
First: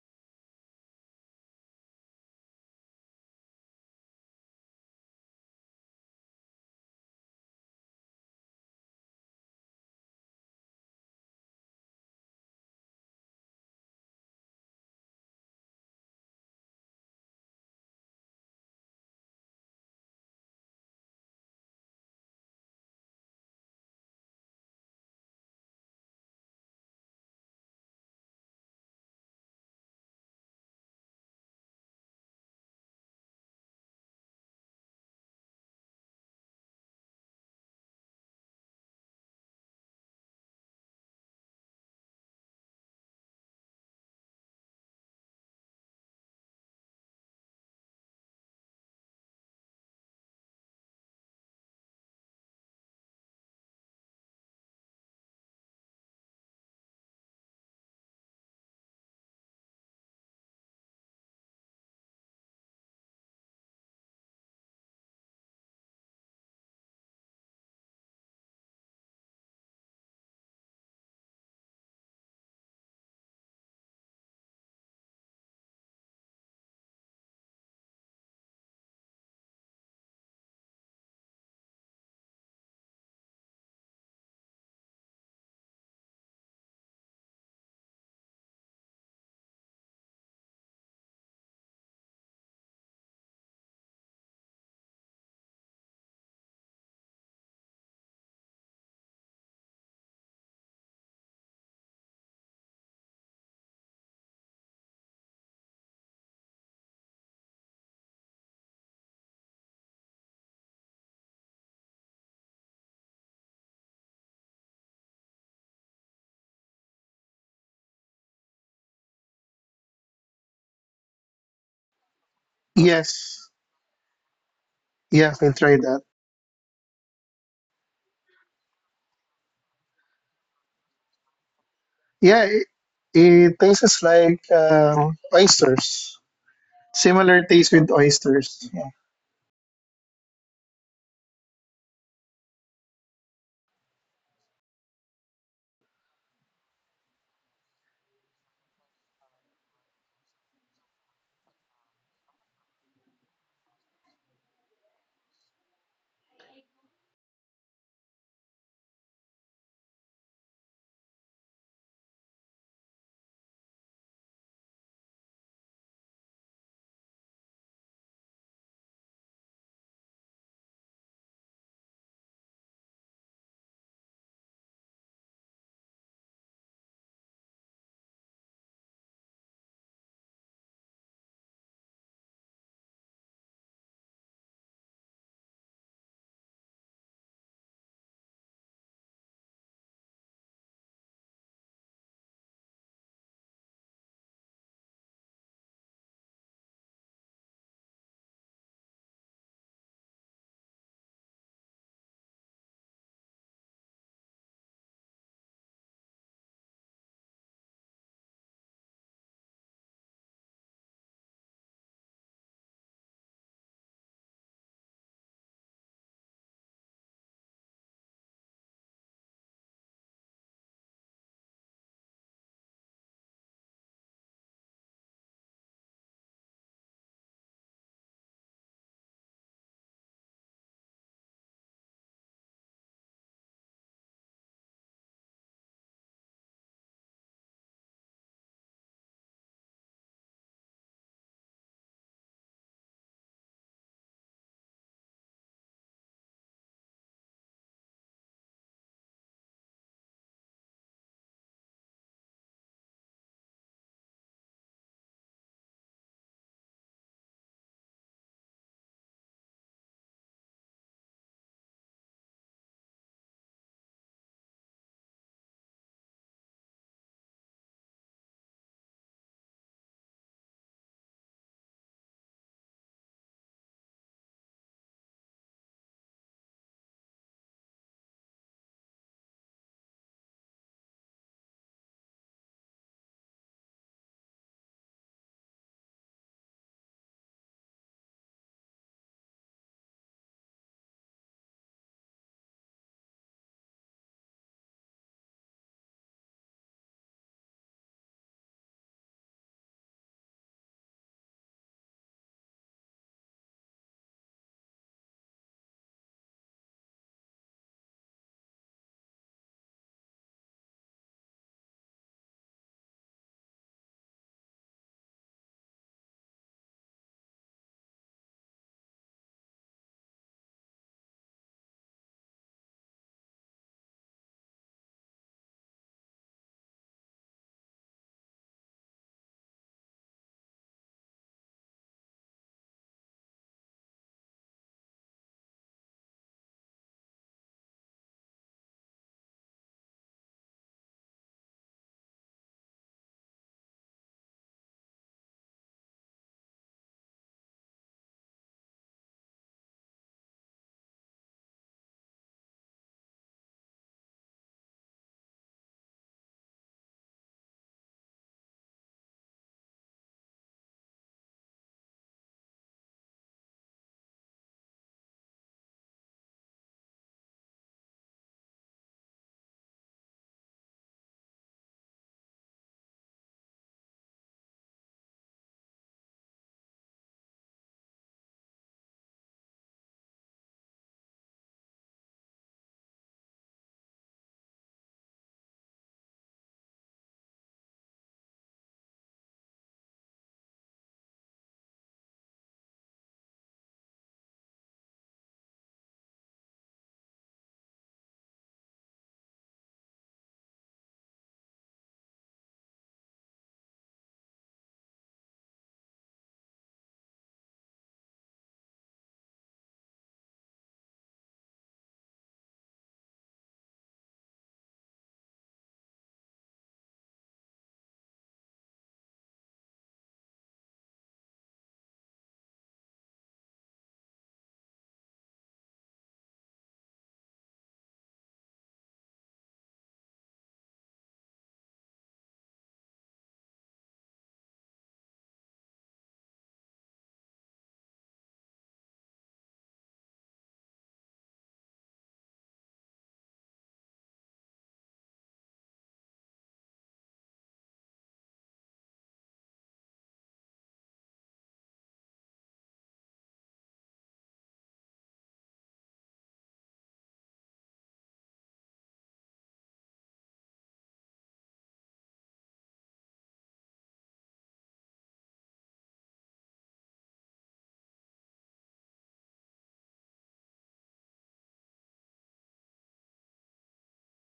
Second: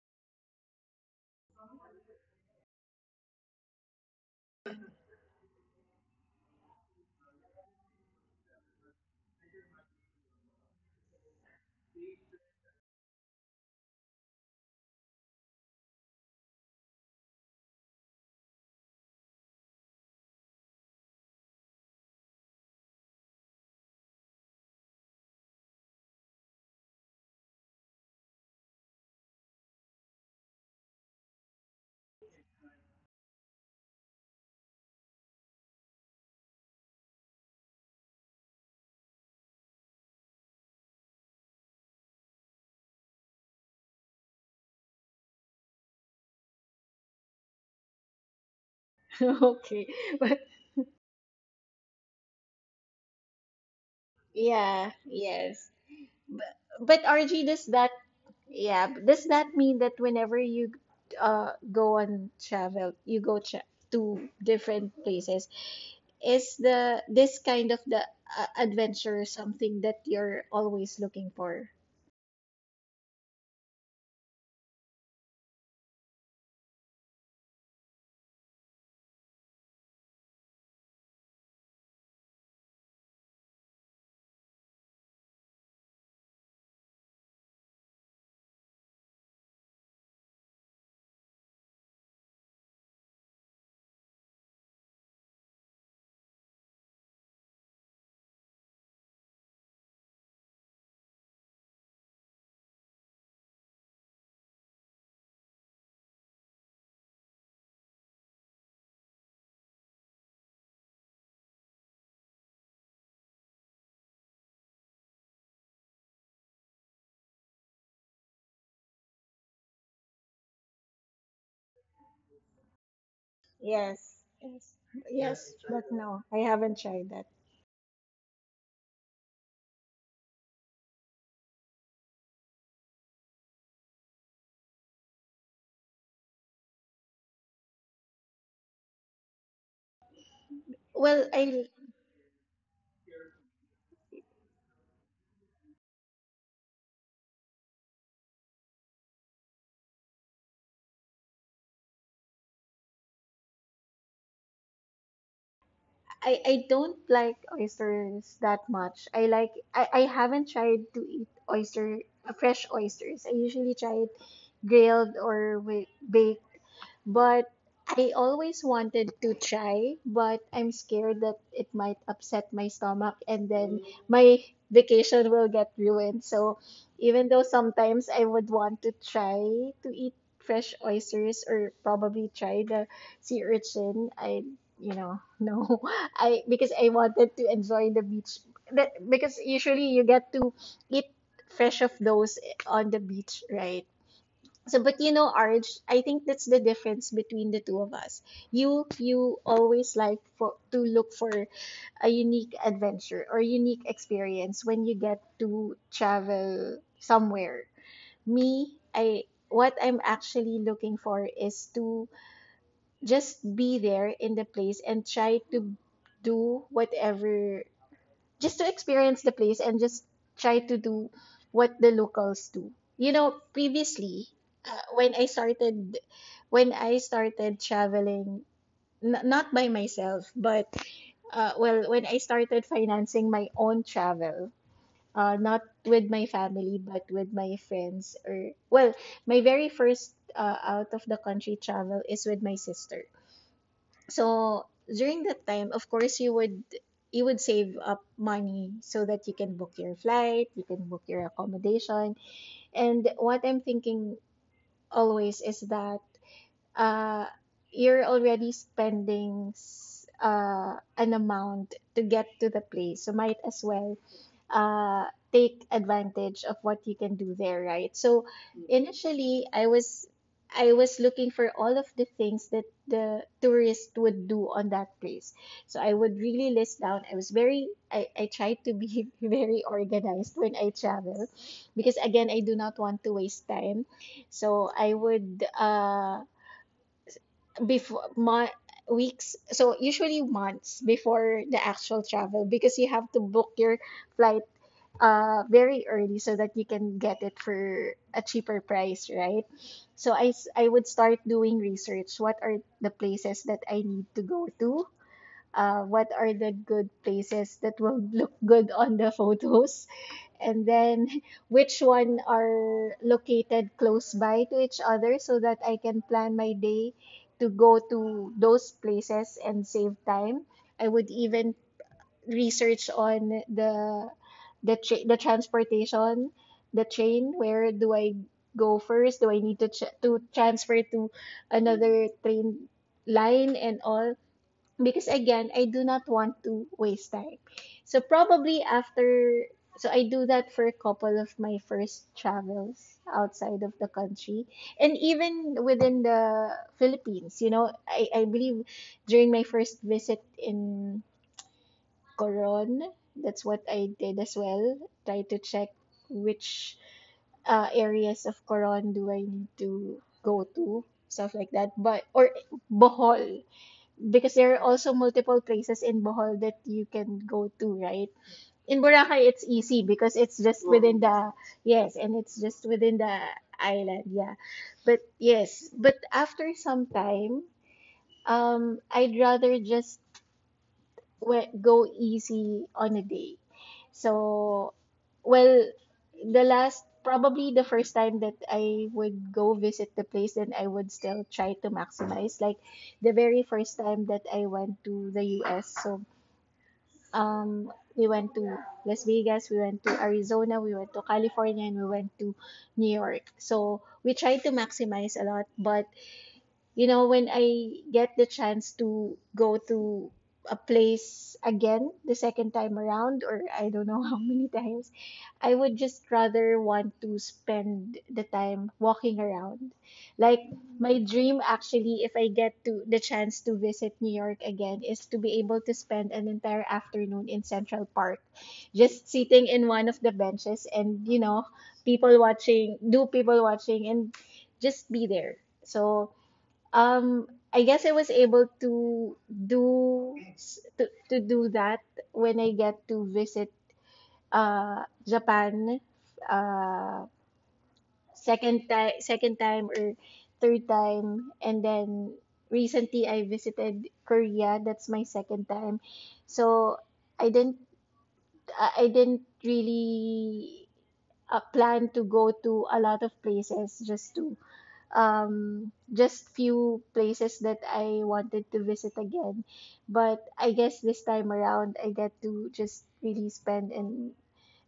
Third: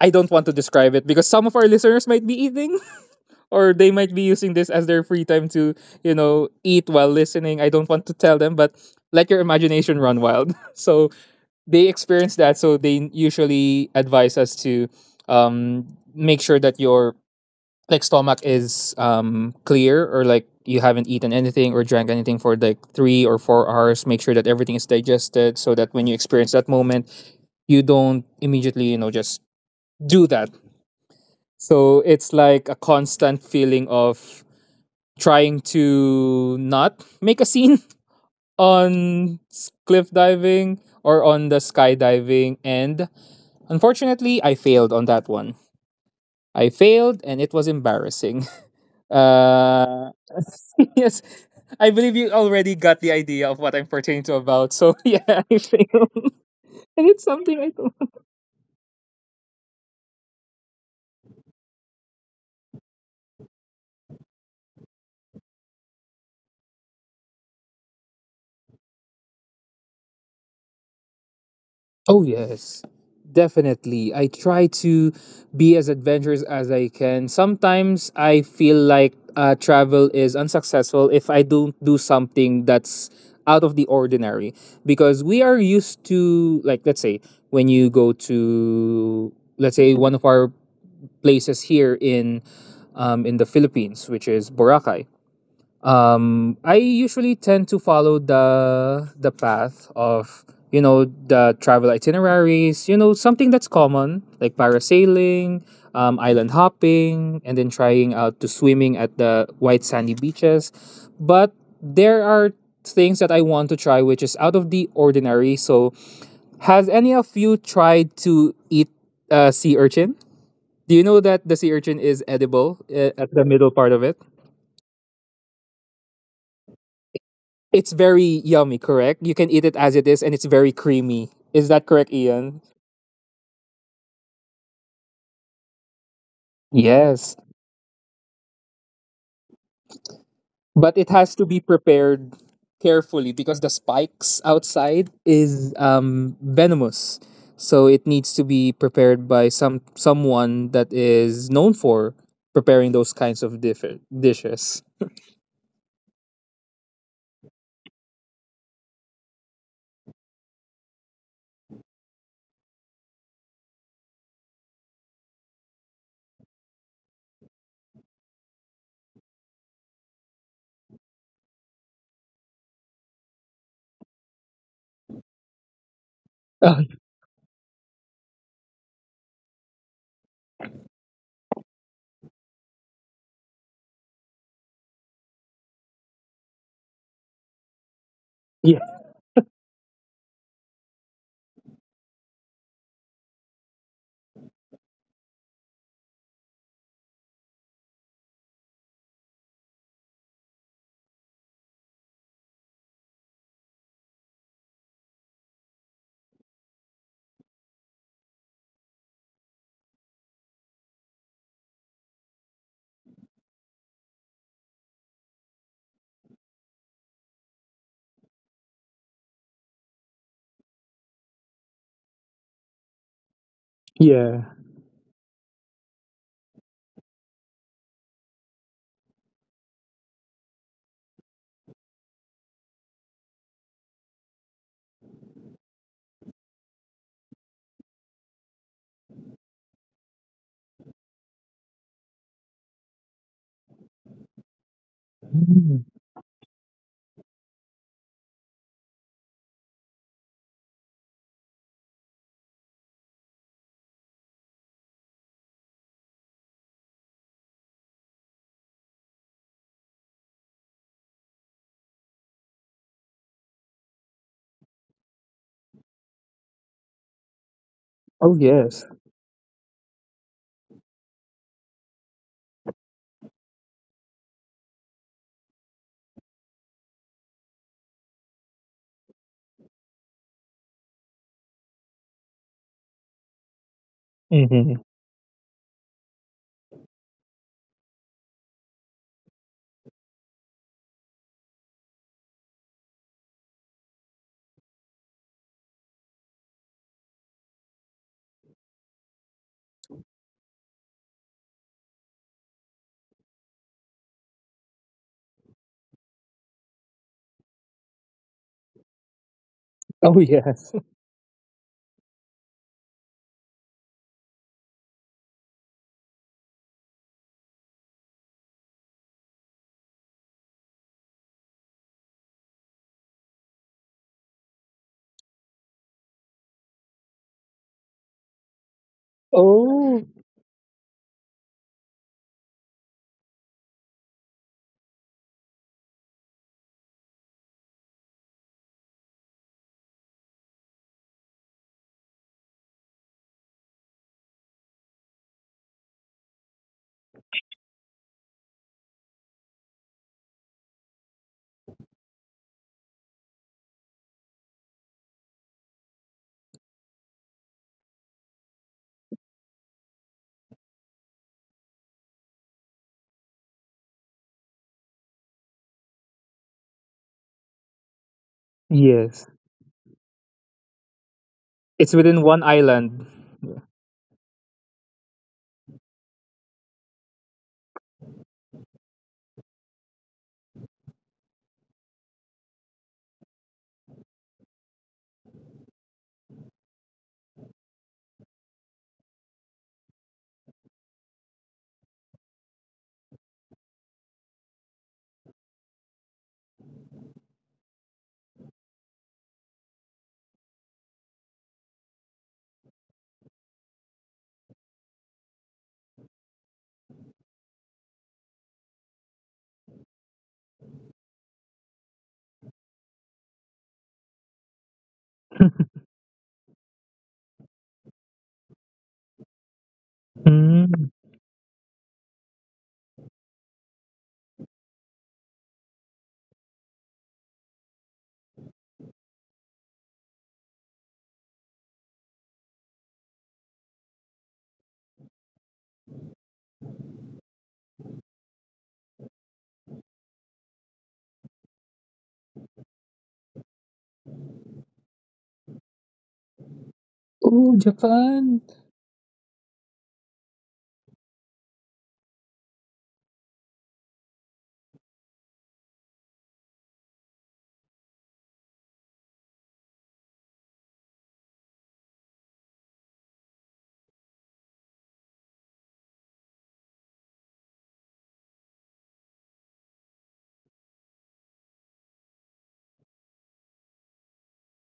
S1: I don't want to describe it because some of our listeners might be eating [laughs] or they might be using this as their free time to eat while listening. I don't want to tell them, but let your imagination run wild. [laughs] So they experience that, so they usually advise us to um, make sure that your like stomach is clear, or like you haven't eaten anything or drank anything for like 3 or 4 hours. Make sure that everything is digested so that when you experience that moment, you don't immediately just do that. So it's like a constant feeling of trying to not make a scene [laughs] on cliff diving or on the skydiving. And unfortunately I failed on that one. I failed and it was embarrassing.
S2: [laughs] okay.
S1: Uh,
S2: But
S1: [laughs] yes, I believe you already got the idea of what I'm pertaining to about.
S2: yeah,
S1: So [laughs] yeah, I
S2: yes.
S1: failed, [laughs] and it's
S2: But RG,
S1: something
S2: does
S1: I
S2: that
S1: don't.
S2: yeah, does that mean that whenever you go on travel, you go tra to different places, is the this kind of the adventure something that you're always looking for?
S1: Oh yes, definitely. I try to be as adventurous as I can. Sometimes I feel like travel is unsuccessful if I don't do something that's out of the ordinary, because we are used to like let's say when you go to, let's say, one of our places here in, in the Philippines, which is Boracay. I usually tend to follow the path of the travel itineraries. You know, something that's common like parasailing, island hopping, and then trying out to swimming at the white sandy beaches. But there are things that I want to try which is out of the ordinary. So has any of you tried to eat sea urchin? Do you know that the sea urchin is edible at the
S3: Yes,
S1: middle part of it?
S2: Yes. Yes.
S3: yeah,
S2: Yes,
S3: I
S2: but
S3: tried that.
S2: no, I haven't tried that.
S1: It's very yummy, correct? You can eat it as it is and it's very creamy. Is that correct,
S3: Yeah,
S1: Ian?
S3: it tastes like oysters.
S1: Yes.
S3: Similar taste with oysters. Yeah,
S1: But it
S2: Well,
S1: has to
S2: I
S1: be prepared carefully because the spikes outside is venomous. So it needs to be prepared by someone that is known for preparing those kinds of dishes.
S2: I don't like oysters that much. I haven't tried to eat oyster fresh oysters. I usually try it grilled or with baked, but I always wanted to try, but I'm scared that it might upset my stomach and then my vacation will get ruined. So
S1: Uh,
S2: even though sometimes I would want to try to eat fresh oysters or probably try the sea urchin, I you know, [laughs] no. I because I wanted to enjoy the beach.
S1: yeah.
S2: That because usually you get to eat fresh of those on the beach, right? So, but you know, Arj, I think that's the difference between the two of us. You always like for to look for a unique adventure or unique experience when you get to travel somewhere. Me, I what I'm actually looking for is to just be there in the place and try to do whatever just to experience the place and just try to do what the locals do. You know, previously,
S1: Yeah.
S2: when I started, traveling, not by myself, but when I started financing my own travel, not with my family, but with my friends, or well, my very first out of the country travel is with my sister. So during that time,
S1: Mm.
S2: of course, you would save up money so that you can book your flight, you can book your accommodation. And what I'm thinking always is that uh, you're already spending an amount to get to the place. So might as well uh, take advantage of what you can do there, right? So
S1: Oh, yes.
S2: initially, I was looking for all of the things that the tourist would do on that place. So I would really list down. I was very I tried to be [laughs] very organized when I travel because again I do not want to waste time. So
S1: Hmm.
S2: I would before my weeks, so usually months before the actual travel because you have to book your flight very early so that you can get it for a cheaper price, right? So I would start doing research. What are the places that I need to go to? What are the good places that will look good on the [laughs] photos,
S1: Oh,
S2: and
S1: yes. [laughs]
S2: then [laughs] which one are located close by to each other so that I can plan my day to go to those places and save time? I would even research on the transportation, the train. Where do I go first? Do I need to
S1: Oh,
S2: transfer to another train line and all? Because again, I do not want to waste time. So probably after, so I do that for a couple of my first travels outside of the country and even within the Philippines. You know, I believe during my first visit in Coron, that's what I did as well. Try to check which areas of Coron do I need to go to, stuff like that, but or Bohol, because there are also multiple places in Bohol that you can go to, right? In
S1: yes.
S2: Boracay, it's easy because it's just within the,
S1: It's
S2: yes, and
S1: within
S2: it's
S1: one
S2: just within
S1: island.
S2: the island, yeah. But yes, but after some time, I'd rather just go easy on a day. So, well, the last, probably the first time that I would go visit the place, then I would still try to maximize. Like the very first time that I went to the US, so we went to Las Vegas, we went to Arizona, we went to California, and we went to New York. So we tried to maximize a lot, but you know, when I get the chance to go to a place again the second time around, or I don't know [laughs] how many times, I would just rather want to spend the time walking around. Like,
S1: Mm.
S2: my dream actually, if I get to the chance to visit New York again, is to be able to spend an entire afternoon in Central Park, just sitting in one of the benches and, you know, people watching, do people watching, and just be there. So, I guess I was able to do to do that when I get to visit Japan, uh
S1: Oh, Japan.
S2: second time or third time, and then recently I visited Korea. That's my second time. So I didn't, I didn't really plan to go to a lot of places, just to just few places that I wanted to visit again. But I guess this time around I get to just really spend and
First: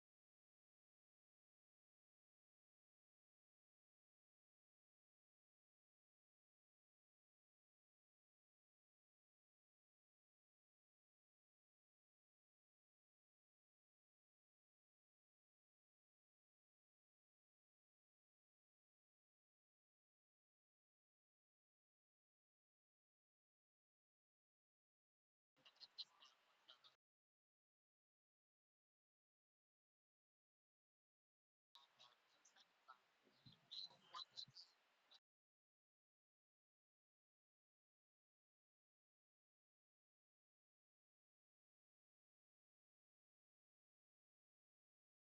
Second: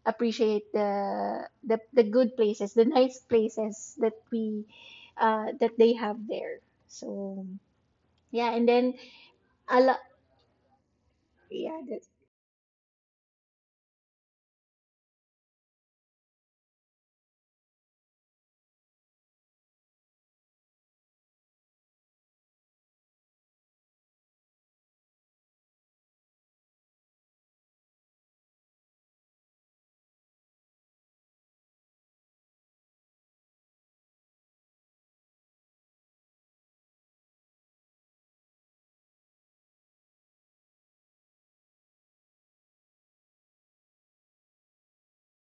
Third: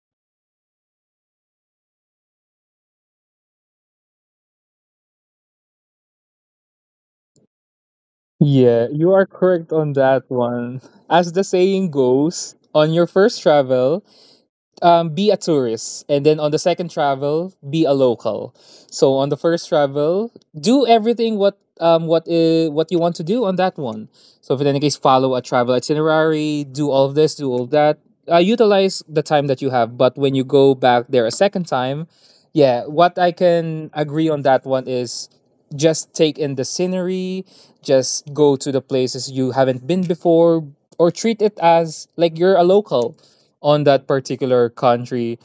S2: appreciate the good places, the nice places that we that they have there. So yeah, and then
S1: Yeah, you are correct
S2: a
S1: on
S2: lot,
S1: that one. As the
S2: yeah,
S1: saying
S2: that,
S1: goes, on your first travel, be a tourist, and then on the second travel be a local. So on the first travel, do everything, what you want to do on that one. So if in any case, follow a travel itinerary, do all of this, do all that, utilize the time that you have. But when you go back there a second time, yeah, what I can agree on that one is just take in the scenery, just go to the places you haven't been before, or treat it as like you're a local on that particular country.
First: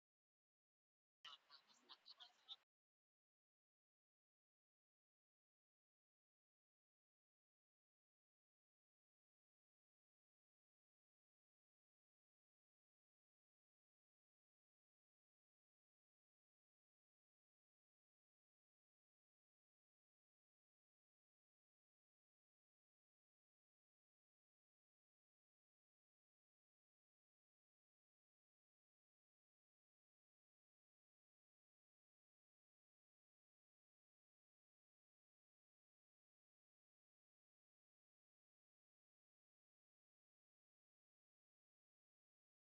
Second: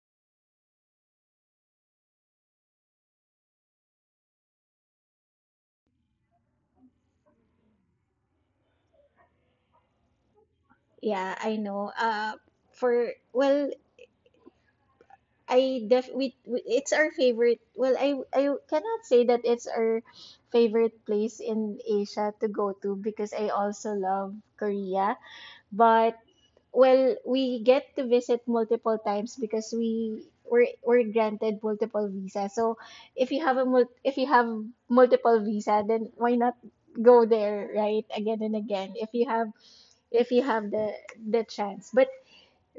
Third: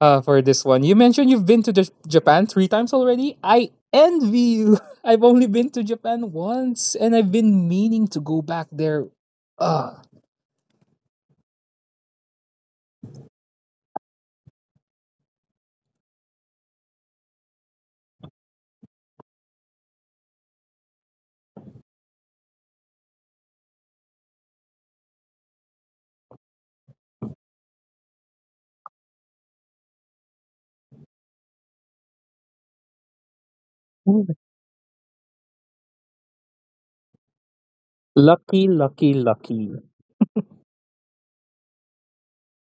S1: For this one, you mentioned you've been to Japan three times already. I envy you. [laughs] I've only been to Japan once, and I've been meaning to go back there. Uh,
S2: yeah, I know. For, well, I def we, it's our favorite. Well, I cannot say that it's our favorite place in Asia to go to because I also love Korea. But well, we get to visit multiple times because we were granted multiple visa. So if you have a mul if you have multiple visa, then why not go there, right? Again and
S1: Lucky,
S2: again,
S1: lucky, lucky.
S2: if you have the chance. But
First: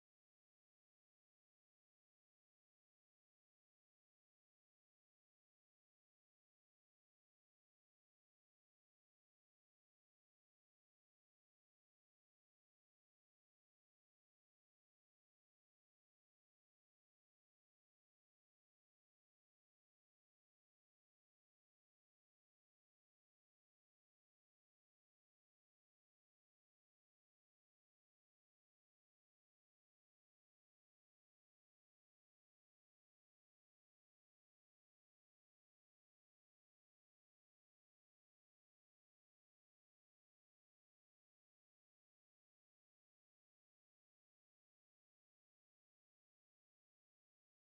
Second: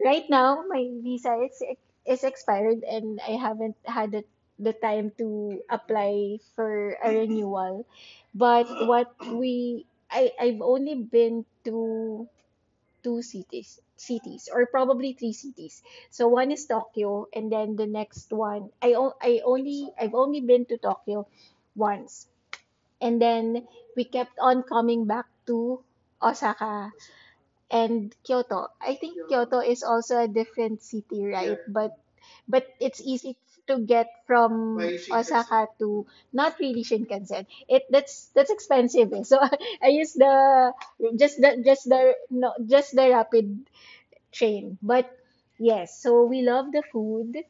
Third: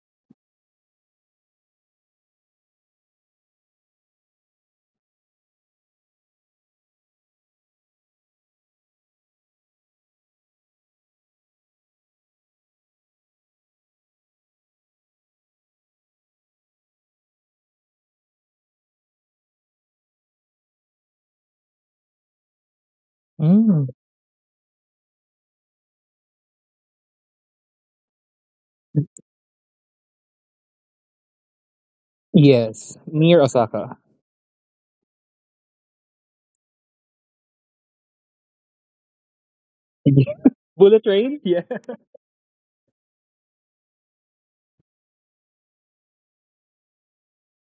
S2: right now, my visa is expired and I haven't had the time to apply for a renewal. But what we I I've only been to two cities or probably three cities. So one is Tokyo, and then the next one I've only been to Tokyo once. And then
S1: Mm.
S2: we kept on coming back to Osaka and Kyoto. I think Kyoto is also a different city, right? Yeah. But
S1: Yes,
S2: it's
S1: near
S2: easy
S1: Osaka.
S2: to get from Osaka to, not really Shinkansen. It, that's expensive. Eh. So [laughs] I use
S1: [laughs]
S2: the
S1: Bullet train?
S2: just
S1: Yeah.
S2: the just the no just the rapid train. But yes, so we love the food.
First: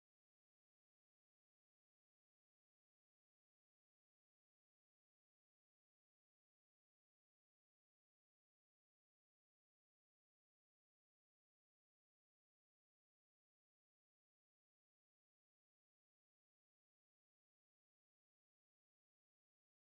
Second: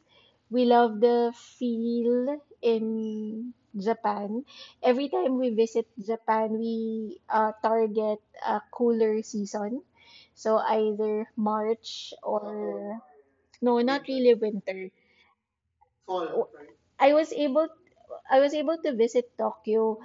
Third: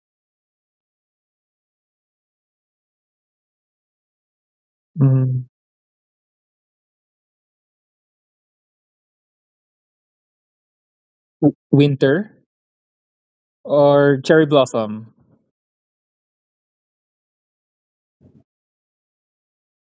S2: We love the feel in Japan. Every time
S1: Mm.
S2: we visit Japan, we target a cooler season. So either
S1: W-
S2: March
S1: Winter
S2: or, no, not
S1: or
S2: really
S1: Cherry
S2: winter.
S1: Blossom?
S2: Fall, right? I was able to visit Tokyo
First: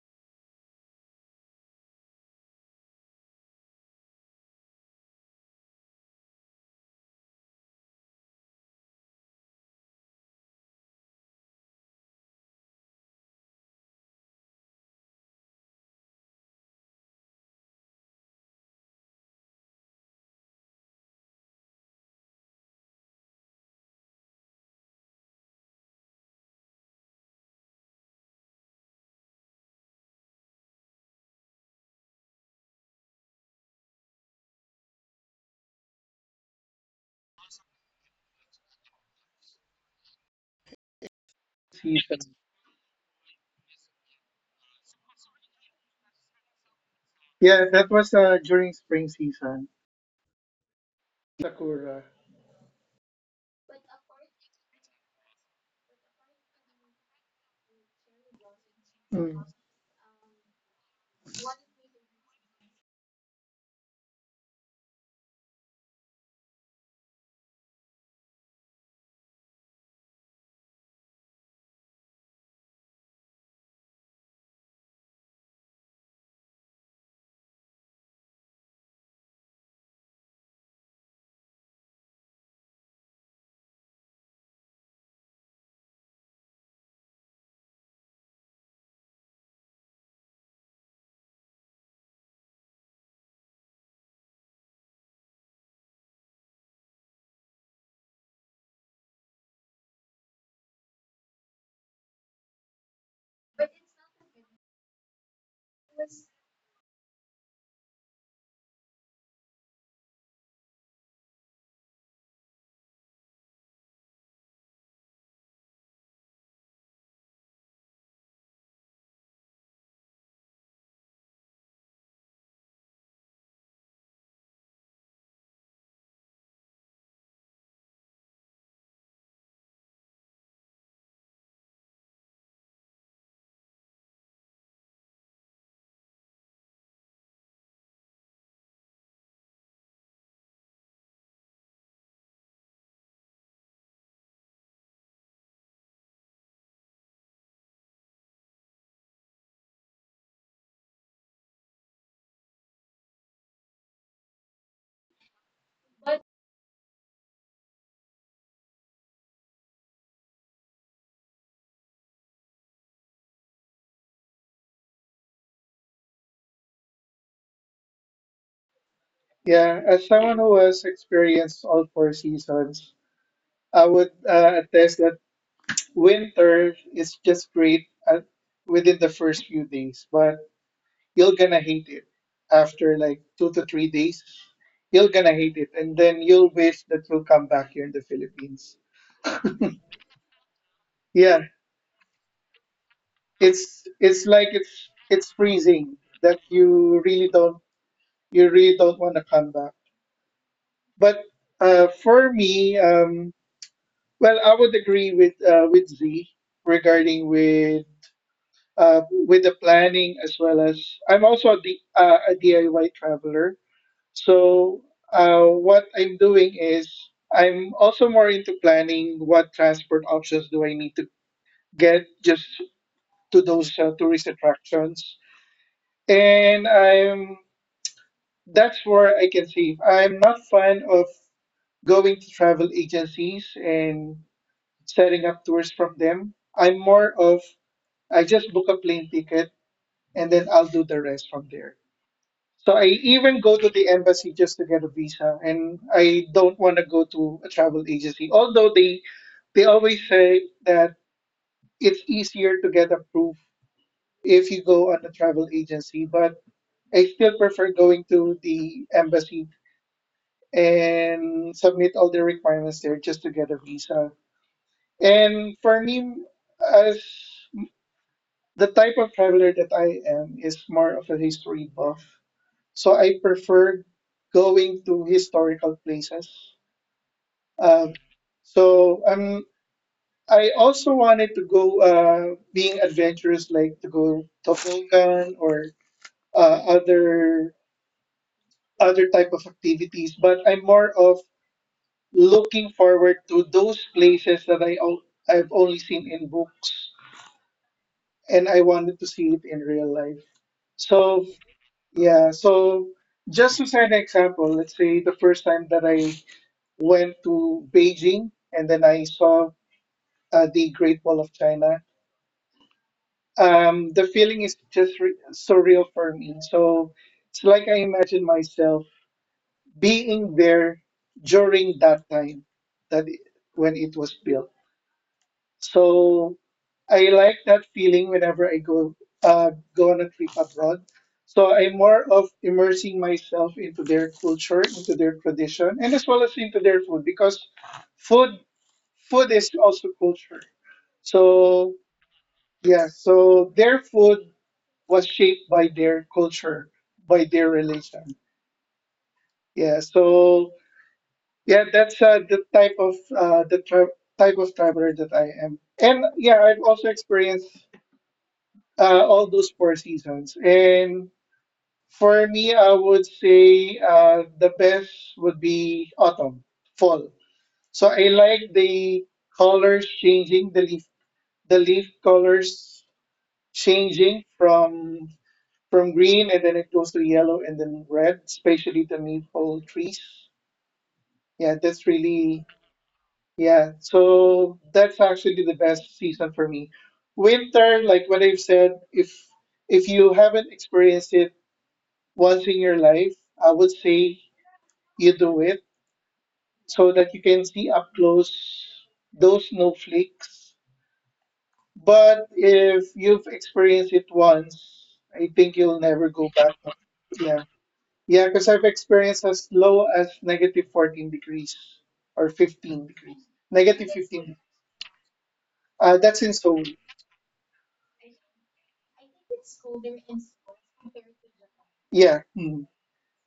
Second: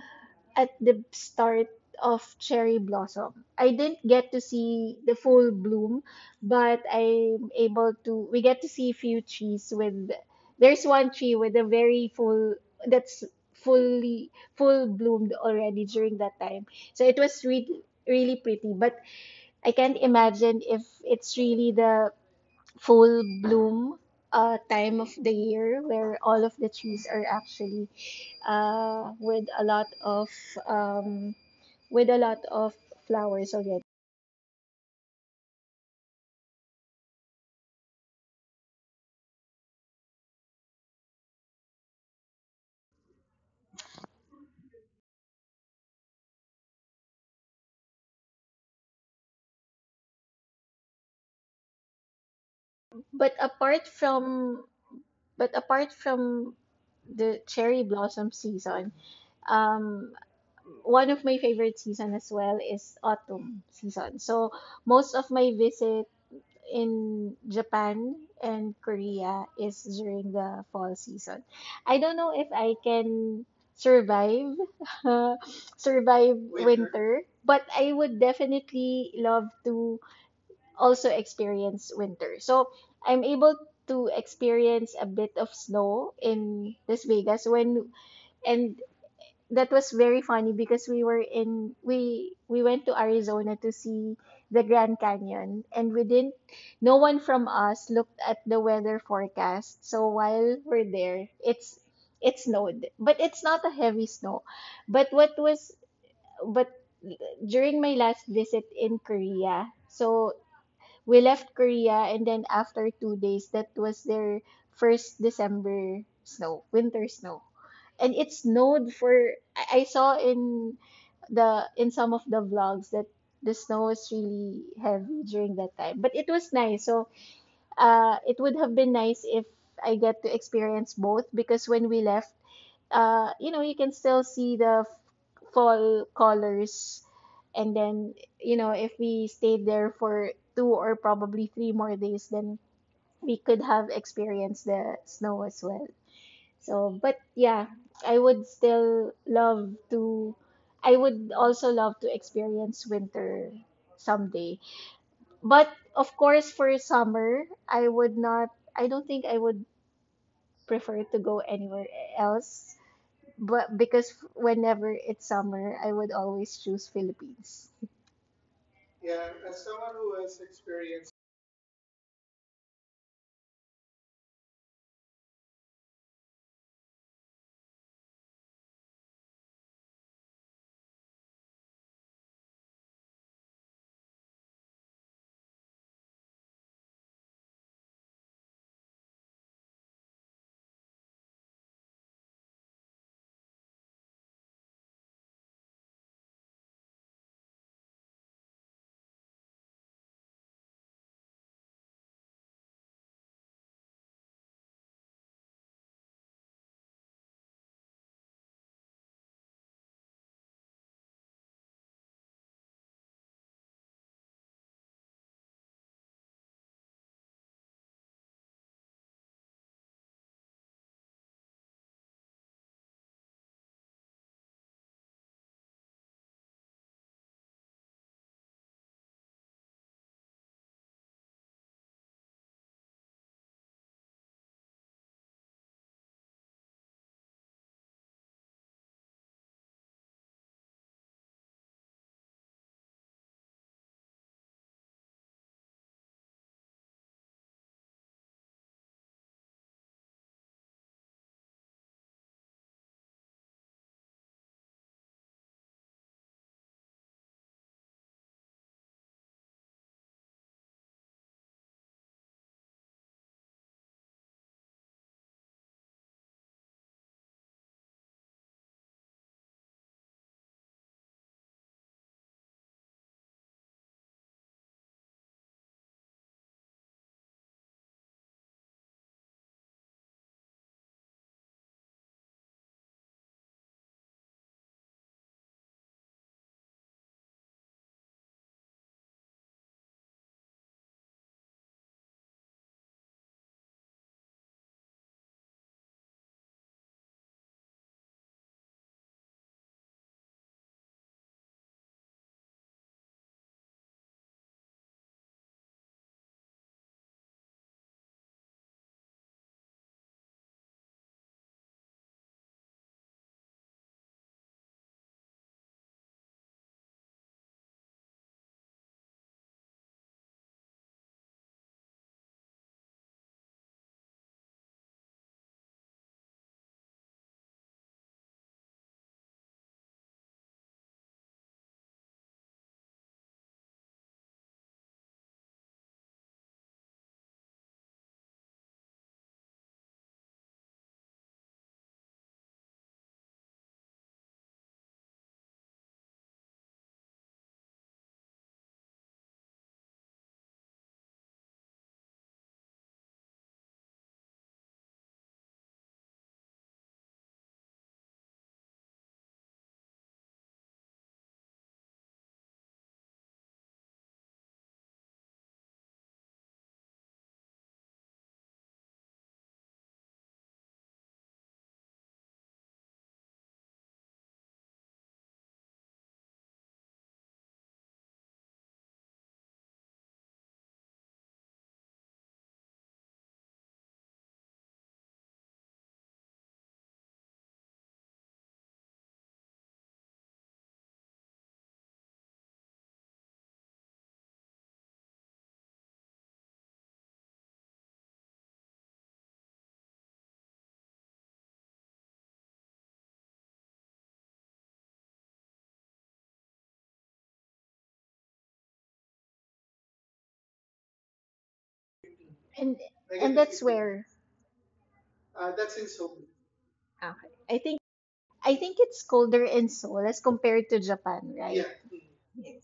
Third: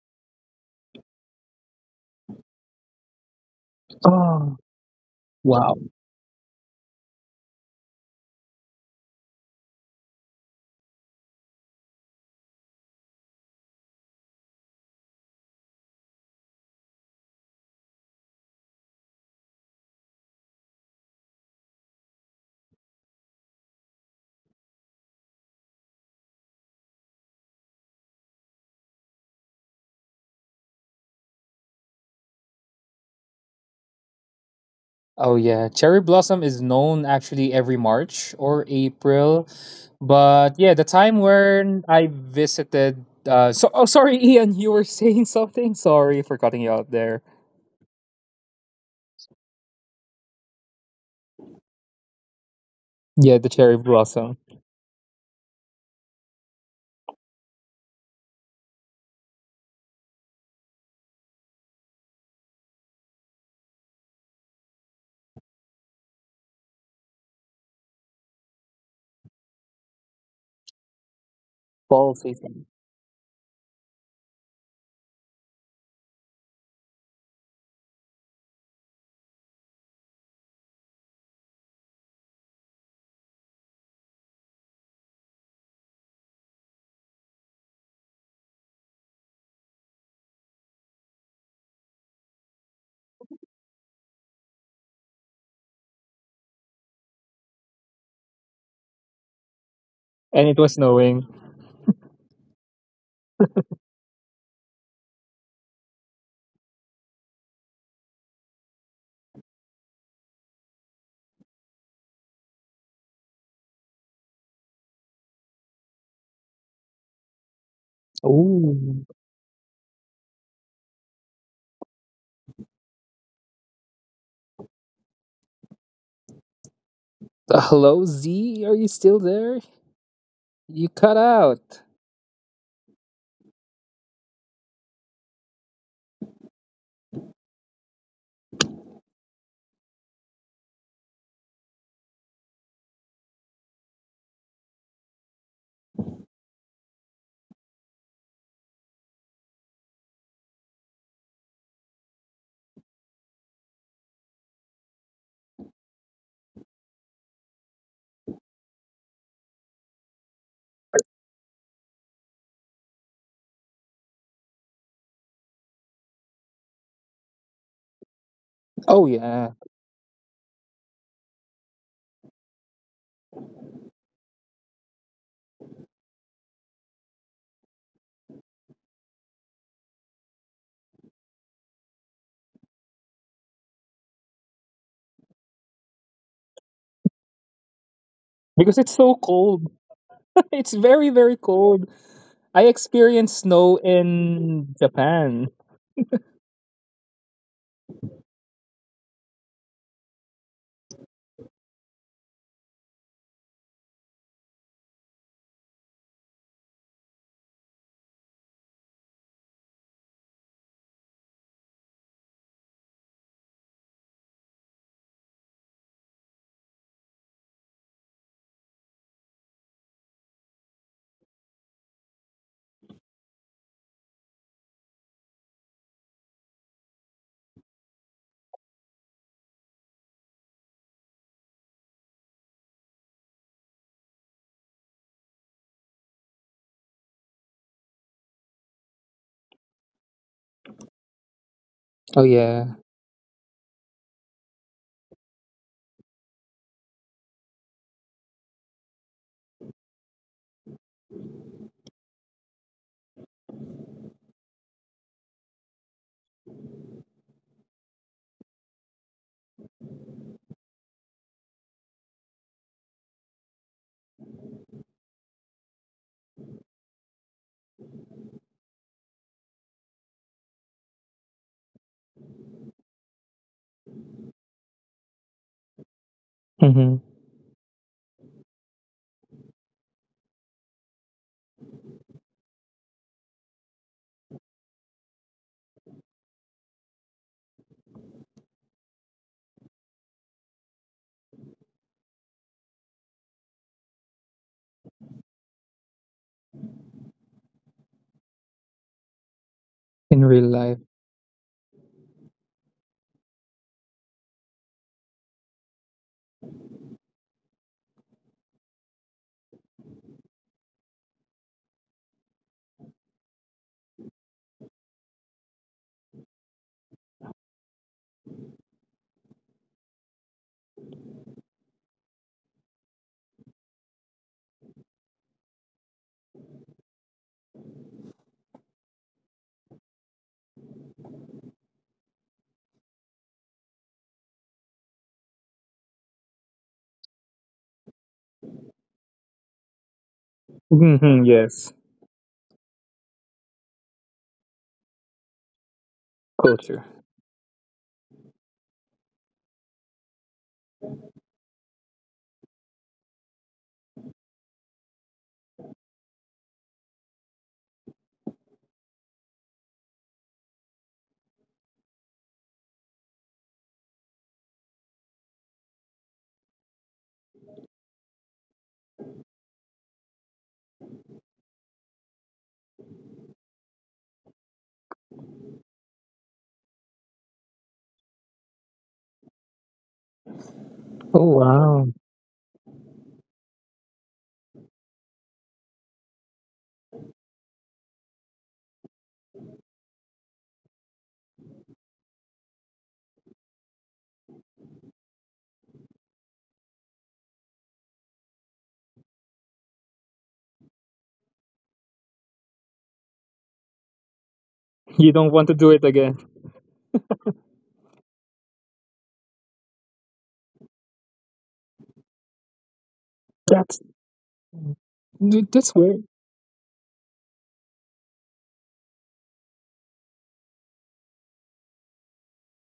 S2: at the start of cherry blossom. I didn't get to
S1: Oh,
S2: see the full
S1: wow.
S2: bloom, but I'm able to we get to see a few trees with, there's one tree with a very full, that's fully full bloomed already during that time. So it was really pretty, but I can't imagine if it's really the full bloom time of the year where all of the trees are actually uh, with a lot of um, with a lot of flowers already.
S1: Oh yeah, Cherry Blossom is known actually every March or April. But yeah, the time when I
S3: season.
S1: visited, so sorry, [laughs] Ian, you were saying something. Sorry for cutting you out there.
S3: Yeah, that was during spring season. Sakura.
S2: But
S1: Yeah, the cherry
S2: apart
S1: blossom.
S2: from, but apart from the cherry blossom season,
S3: Mm.
S2: um, one of my favorite season as well is autumn season. So most of my visit in Japan and Korea is during the fall season. I don't
S1: Fall
S2: know if
S1: season.
S2: I can survive [laughs] survive winter, but I would definitely love to also experience winter. So I'm able to experience a bit of snow in Las Vegas when, and that was very funny because we were in we went to Arizona to see the Grand Canyon and we didn't, no one from us looked at the weather forecast. So
S1: And
S2: while
S1: it was
S2: we're
S1: snowing.
S2: there, it snowed, but it's not a heavy snow. But what was, but during my last visit in Korea, so we left Korea and then after 2 days, that was their first December snow, winter snow. And it's snowed
S1: Oh.
S2: for, I saw in the in some of the vlogs that the snow was really heavy during that time, but it was nice. So
S1: Hello,
S2: it would
S1: Z. Are
S2: have
S1: you
S2: been
S1: still
S2: nice if
S1: there?
S2: I get to
S1: You
S2: experience
S1: cut
S2: both because
S1: out.
S2: when we left, you know, you can still see the fall colors, and then, you know, if we stayed there for 2 or probably 3 more days, then we could have experienced the snow as well. So, but yeah, I would still love to, I would also love to experience winter someday. But of course, for summer, I would not, I don't think I would prefer to go anywhere else. But because whenever it's summer, I would always choose Philippines. [laughs]
S1: Oh, yeah.
S3: Yeah, as someone who has experienced all four seasons, I would attest that winter is just great at, within the first few days, but you're gonna hate it after like 2 to 3 days. You're gonna hate it, and then you'll wish that you'll come back here in the Philippines.
S1: Because it's so cold. [laughs] It's very,
S3: Yeah,
S1: very cold. I experienced
S3: it's
S1: snow
S3: it's like it's
S1: in
S3: it's
S1: Japan.
S3: freezing that you really don't want to come back. But for me, well, I would agree with Z regarding with the planning as well as I'm also a DIY traveler. So what I'm doing is I'm also more into planning what transport options do I need to get just to those tourist attractions, and I'm that's where I can save. I'm not fan of going to travel agencies and setting up tours from them. I'm more of I just book a plane ticket and then I'll do the rest from there.
S1: Oh
S3: So I
S1: yeah.
S3: even go to the embassy just to get a visa, and I don't want to go to a travel agency. Although they always say that it's easier to get approved if you go on a travel agency, but I still prefer going to the embassy and submit all the requirements there just to get a visa. And for me, as the type of traveler that I am is more of a history buff, so I prefer going to historical places.
S1: Hmm.
S3: Um, so um, I also wanted to go being adventurous, like to go toboggan or uh, other other type of activities. But I'm more of looking forward to those places that I've only seen in books, and I wanted to see it in real life.
S1: In real
S3: So
S1: life.
S3: yeah, so just to set an example, let's say the first time that I went to Beijing, and then I saw the Great Wall of China. The feeling is just so real for me. So it's like I imagine myself being there during that time that it, when it was built. So I like that feeling whenever I go go on a trip abroad. So I'm more of immersing myself into their culture, into their tradition, and as well as into their food because food food is also culture. So
S1: Hmm, yes.
S3: yeah, so their food was shaped by their culture, by
S1: Culture.
S3: their religion. Yeah, so yeah, that's the type of the tra- type of traveler that I am. And yeah, I've also experienced all those four seasons. And for me, I would say the best would be autumn, fall. So I like the colors changing, the leaf colors changing from. From green and then it goes to yellow and then red, especially the maple trees. Yeah, that's
S1: Oh
S3: really,
S1: wow.
S3: yeah. So that's actually the best season for me. Winter, like what I've said, if you haven't experienced it once in your life, I would say you do it so that you can see up close those snowflakes. But if you've experienced it once, I think
S1: You
S3: you'll
S1: don't
S3: never
S1: want to
S3: go
S1: do it
S3: back.
S1: again.
S3: Yeah. Yeah, because I've experienced as low as negative 14 degrees or 15 degrees.
S2: And
S3: Negative
S2: that's
S3: 15.
S1: That's
S2: where,
S1: th-
S3: That's in
S1: that's
S3: Seoul.
S1: weird.
S2: ah, I think I think it's colder in Seoul as compared to Japan, right?
S3: Yeah.
S2: Yeah.
S3: Mm.
S2: Mm.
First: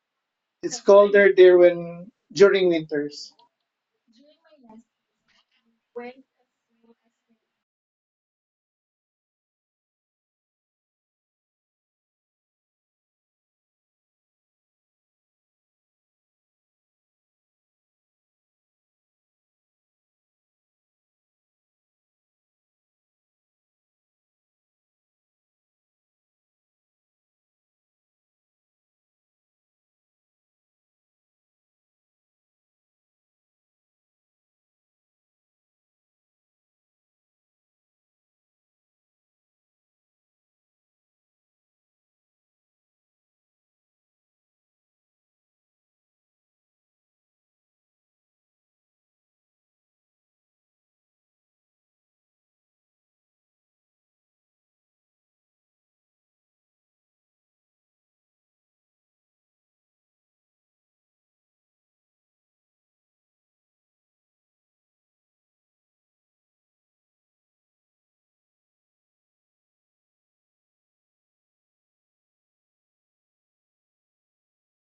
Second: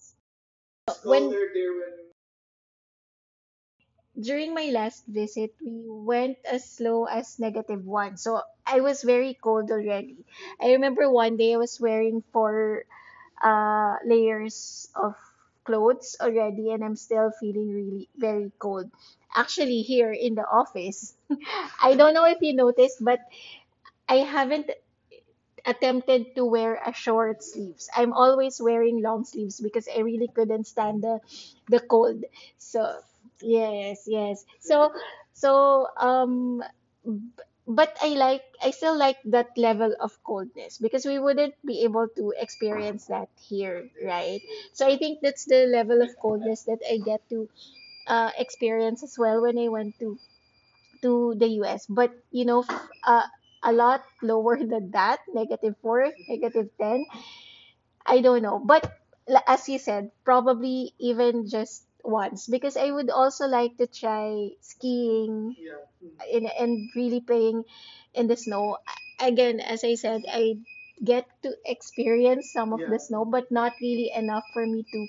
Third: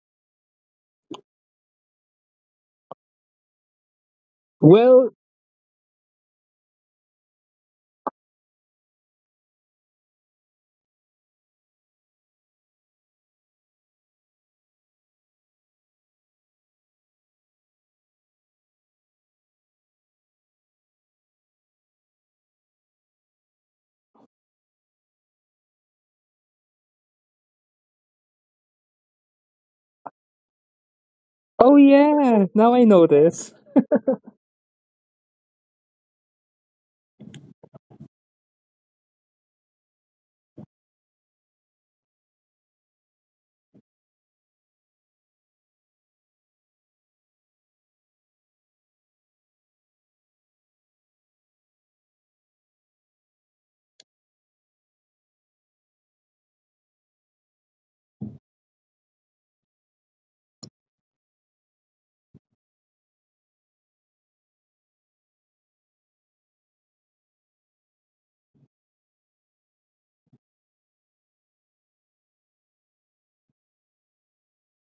S3: It's
S2: When
S3: colder
S2: colder
S3: there
S2: there,
S3: when during winters.
S2: during my last
S1: Well,
S2: visit, we went as low as negative one. So I was very cold already. I remember one day I was wearing four layers of clothes already, and I'm still feeling really very cold. Actually, here in the office, [laughs] I don't know if you noticed, but I haven't attempted to wear a short sleeves. I'm always wearing long sleeves because I really couldn't stand the
S1: oh
S2: the cold.
S1: yeah, now I
S2: So
S1: know this.
S2: yes, yes. So so um b- but I still like that level of coldness because we wouldn't be able to experience that here, right? So I think that's the level of coldness that I get to experience as well when I went to the US, but you know, a lot lower [laughs] than that, negative four, negative ten. I don't know, but as you said, probably even just once because I would also like to try skiing in and really playing in the snow. Again, as I said, I get to experience some of the snow, but not really enough for me to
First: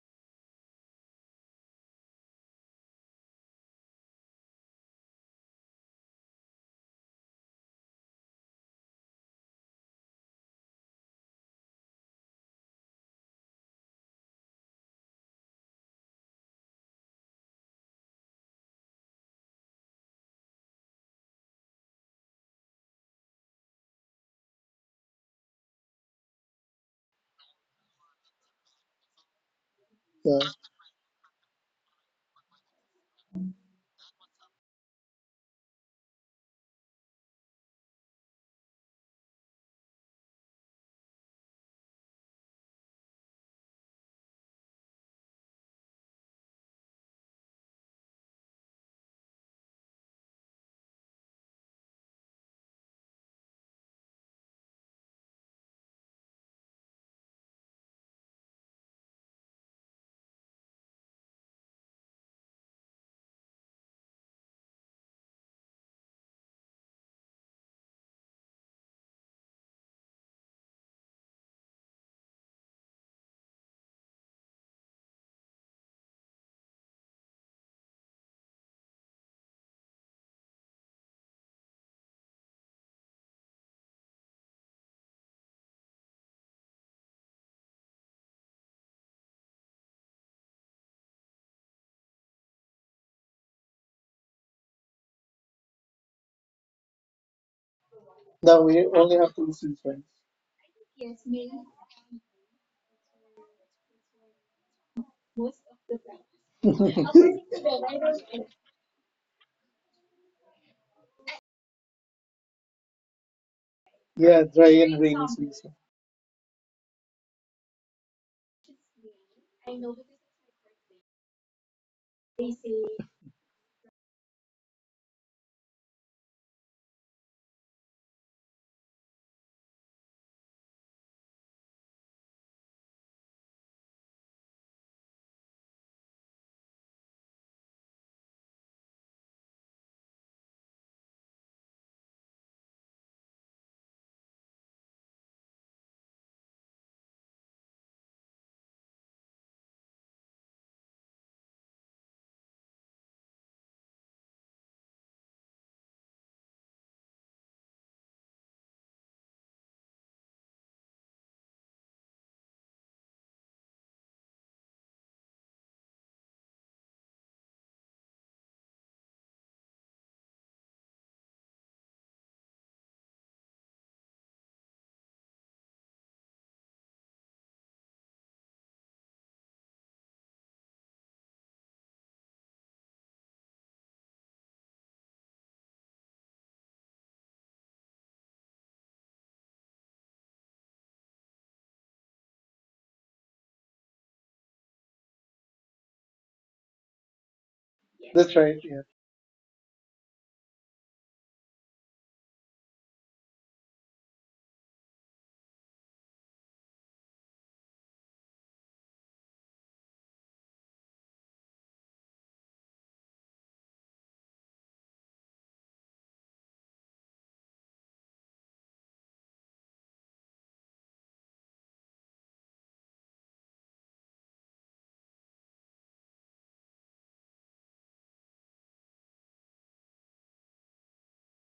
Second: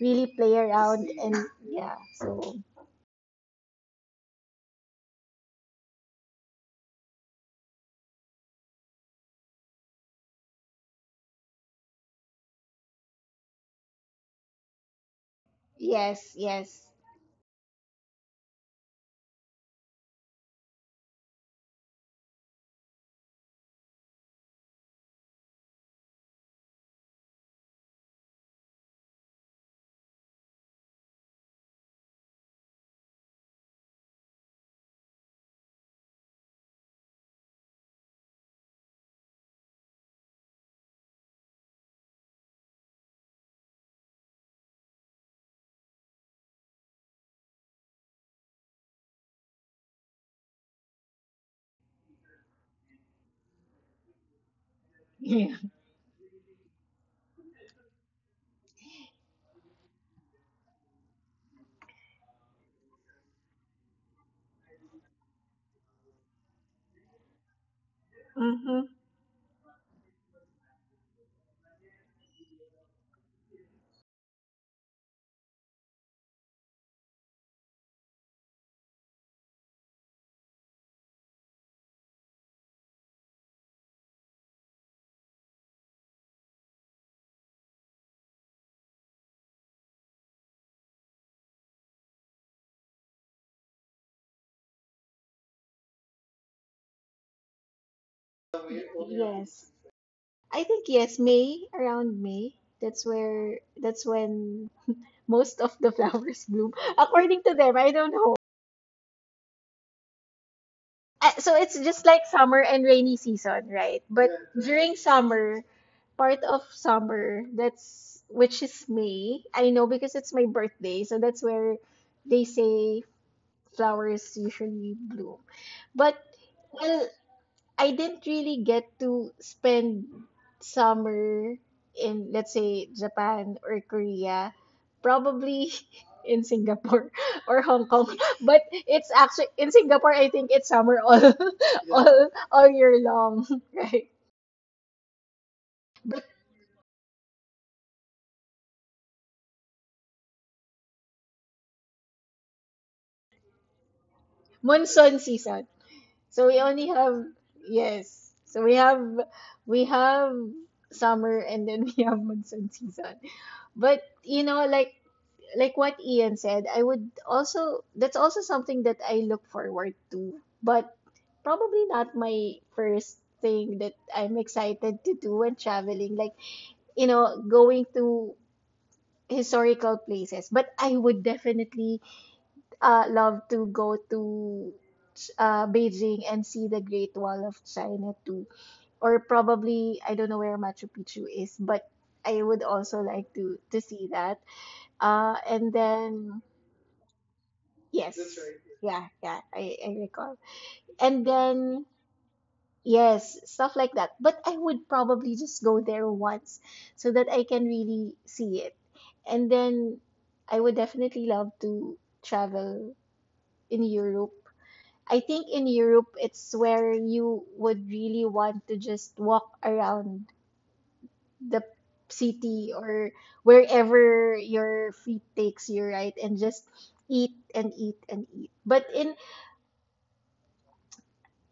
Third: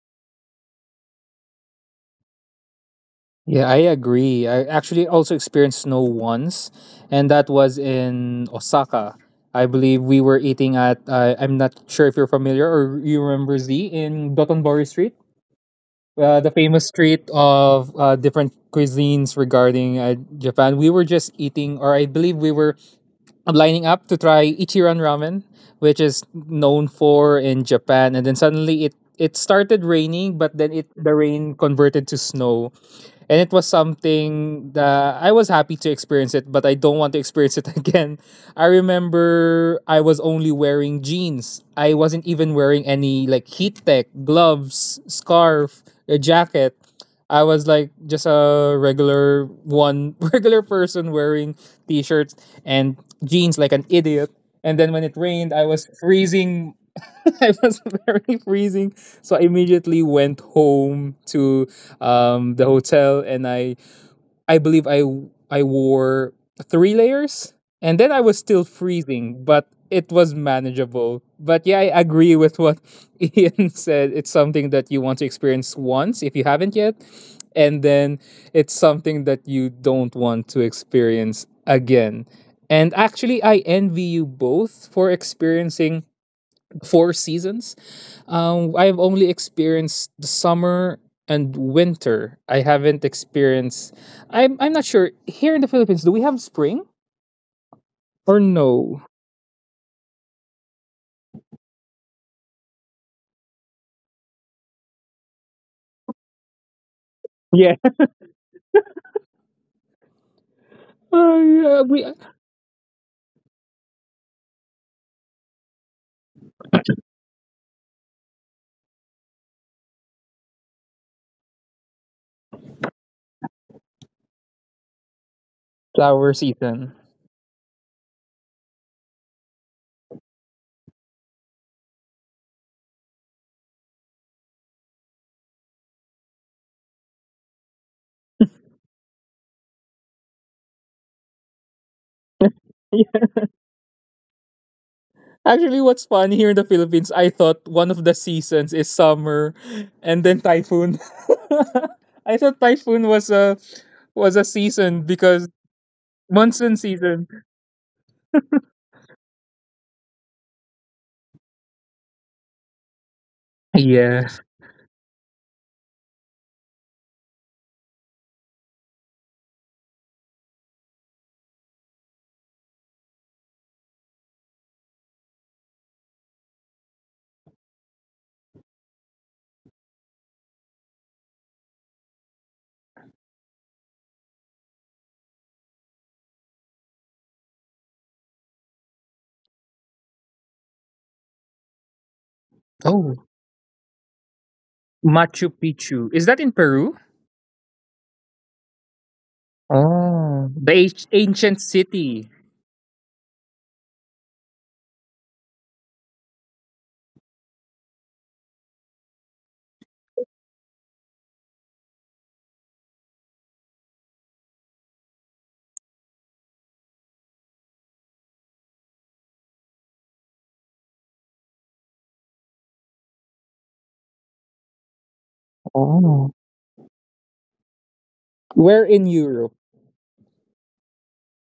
S2: really play around, and yeah. So
S1: Yeah, I agree. I actually also experienced snow once, and that was in Osaka. I believe we were eating at, I'm not sure if you're familiar or you remember, Z, in Dotonbori Street.
S2: yes,
S1: The
S2: yes.
S1: famous
S2: [clears throat]
S1: street of different cuisines regarding Japan. We were just eating, or I believe we were lining up to try Ichiran Ramen, which is known for in Japan. And then suddenly it started
S3: So
S1: raining, but then it the rain converted to snow, and it was something that I was happy to experience it, but I don't want to experience it [laughs] again. I remember I was only wearing jeans. I wasn't even wearing any like heat tech, gloves, scarf, a jacket. I was like just a regular one, [laughs] regular person wearing t-shirts and jeans like an idiot. And then when it rained, I
S2: Yeah.
S1: was freezing. [laughs] It was very freezing. So I immediately went home to, the hotel, and I believe I wore three layers, and then I was still
S2: Hmm.
S1: freezing, but it was manageable. But yeah, I agree with what [laughs] Ian said. It's something that you want to experience once if you haven't yet, and then it's something that you don't want to experience again. And actually, I envy you both for experiencing four seasons. I've only experienced the summer and winter. I haven't experienced. I'm not sure. Here in the Philippines, do we have spring or
S3: now we
S1: no?
S3: only have two
S2: Yes.
S3: seasons.
S2: I think yes, May, around May. That's when most of the flowers [laughs] bloom. According to
S1: Yeah,
S2: them, I don't know.
S3: [laughs]
S1: [laughs]
S2: So
S1: Yeah
S2: it's
S1: we
S2: just like summer and rainy season, right?
S3: Yeah,
S2: But
S3: dry and
S2: during
S3: rainy season.
S2: summer, part of summer, that's which is May. I know because it's my birthday, so that's where they say flowers usually bloom.
S1: flower
S2: But
S1: season.
S2: well, I didn't really get to spend summer in, let's say, Japan or Korea, probably [laughs] in Singapore [laughs] or Hong Kong. [laughs] But it's actually in Singapore, I think it's summer all [laughs] all year
S1: Yeah.
S2: long, [laughs] right?
S1: Actually, what's fun here in the Philippines, I thought one of the seasons is summer, and then typhoon. [laughs] I thought typhoon was a season,
S2: Monsoon
S1: because
S2: season. So we
S1: monsoon
S2: only
S1: season.
S2: have yes. So we have summer and then [laughs] we have monsoon season. But
S1: Yeah.
S2: you know, like what Ian said, I would also that's also something that I look forward to, but probably not my first thing that I'm excited to do when traveling, like you know, going to historical places. But I would definitely love to go to Beijing and see the Great Wall of China too, or probably I don't know where Machu Picchu is, but I would also
S1: Oh,
S2: like to see that.
S1: Machu
S2: And
S1: Picchu. Is that
S2: then
S1: in Peru?
S2: That's yes,
S3: That's
S2: right.
S3: right. Yeah.
S2: Yeah, yeah, I recall.
S1: Oh. The ancient
S2: And
S1: ancient
S2: then,
S1: city.
S2: yes, stuff like that. But I would probably just go there once so that I can really see it. And then I would definitely love to travel in Europe. I think in Europe, it's where you would really want to just walk around the city or wherever your feet takes you, right?
S1: Oh.
S2: And just eat and eat and eat.
S1: Where
S2: But
S1: in
S2: in
S1: Europe?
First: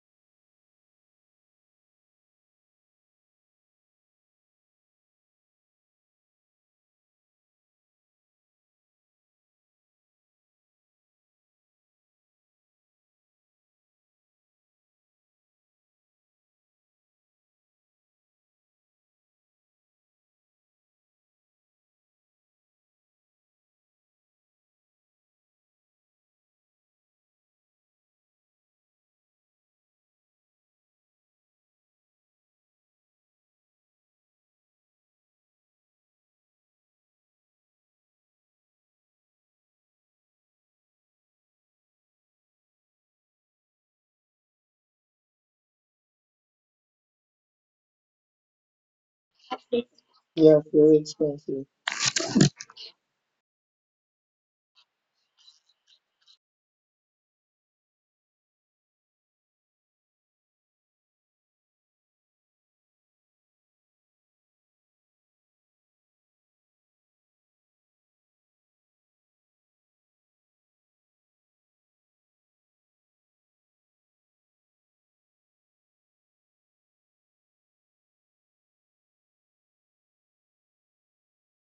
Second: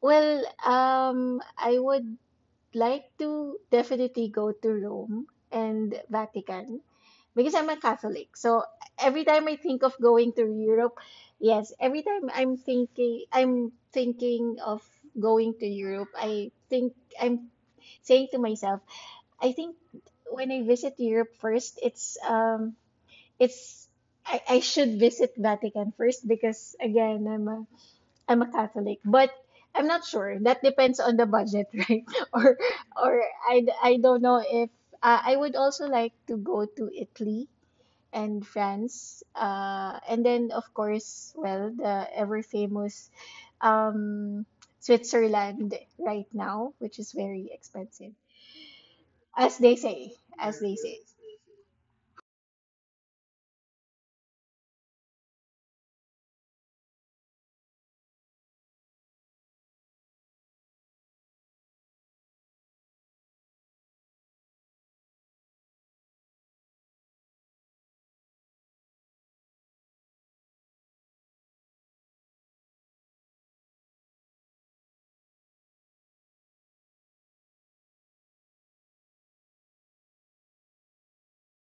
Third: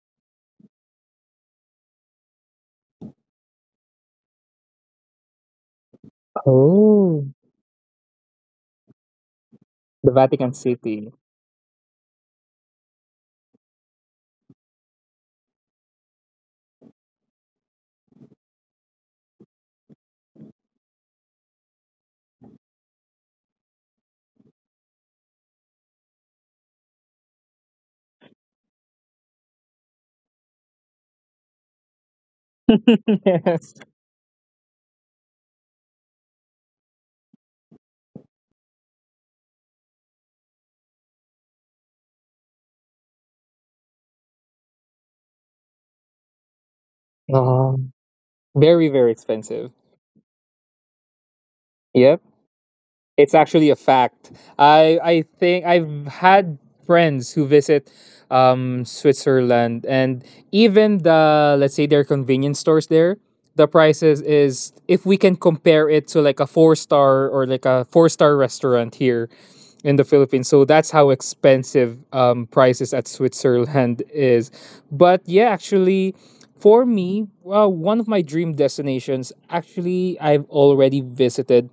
S2: well, I would like to definitely go to Rome and Vatican
S1: Oh.
S2: because I'm a Catholic. So every time I think of
S1: The
S2: going to
S1: Vatican
S2: Europe,
S1: City.
S2: yes, every time I'm thinking of going to Europe, I think I'm saying to myself, I think when I visit Europe first, it's I should visit Vatican first because again I'm a Catholic, but I'm not sure. That depends on the budget, [laughs] right? Or or
S1: [laughs]
S2: I,
S1: yes.
S2: I don't know if I would also like to go to Italy and France. And then of course, well, the ever famous um Switzerland right now, which is very
S1: Oh.
S2: expensive.
S1: Very, very
S2: As
S1: expensive.
S2: they say,
S3: Yeah,
S2: as they
S3: very
S2: say.
S3: expensive.
S1: Yep. It's actually a fact. I think I've had friends who visit, Switzerland, and even the, let's say, their convenience stores there, the prices is if we can compare it to like a four star, or like a four-star restaurant here in the Philippines. So that's how expensive prices at Switzerland [laughs] is. But yeah, actually, for me, well, one of my dream destinations actually I've already visited,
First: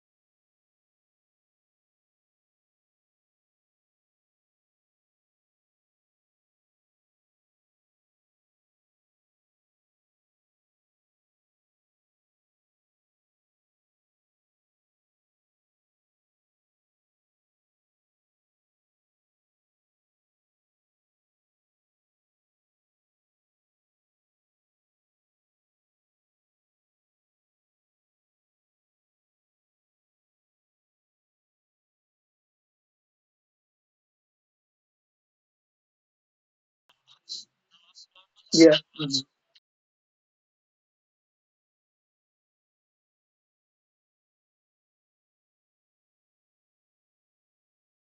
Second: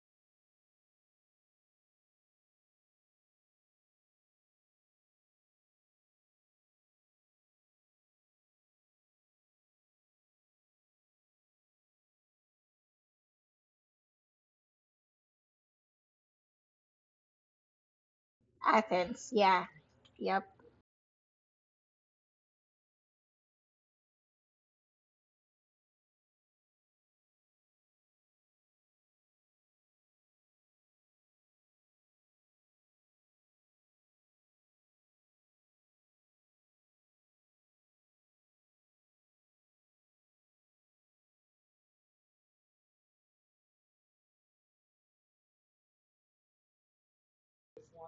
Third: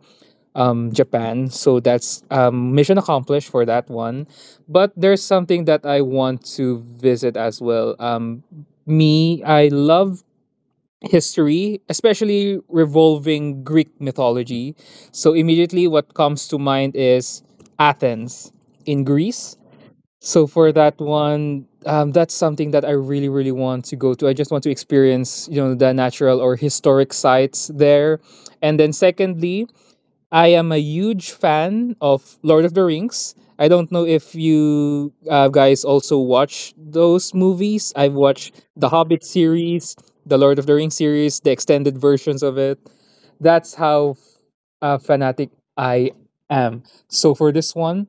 S1: Japan. So that's mission accomplished for that one. But there's something that I want to visit as well. Me, I love history, especially revolving Greek mythology. So immediately what comes to mind is Athens in
S2: Athens,
S1: Greece.
S2: yeah.
S1: So
S2: Yep.
S1: for that one, that's something that I really, really want to go to. I just want to experience, the natural or historic sites there. And then secondly, I am a huge fan of Lord of the Rings. I don't know if you guys also watch those movies. I've watched
S3: Yeah.
S1: the
S3: Mhm.
S1: Hobbit series, the Lord of the Rings series, the extended versions of it. That's how fanatic I am. So for this one,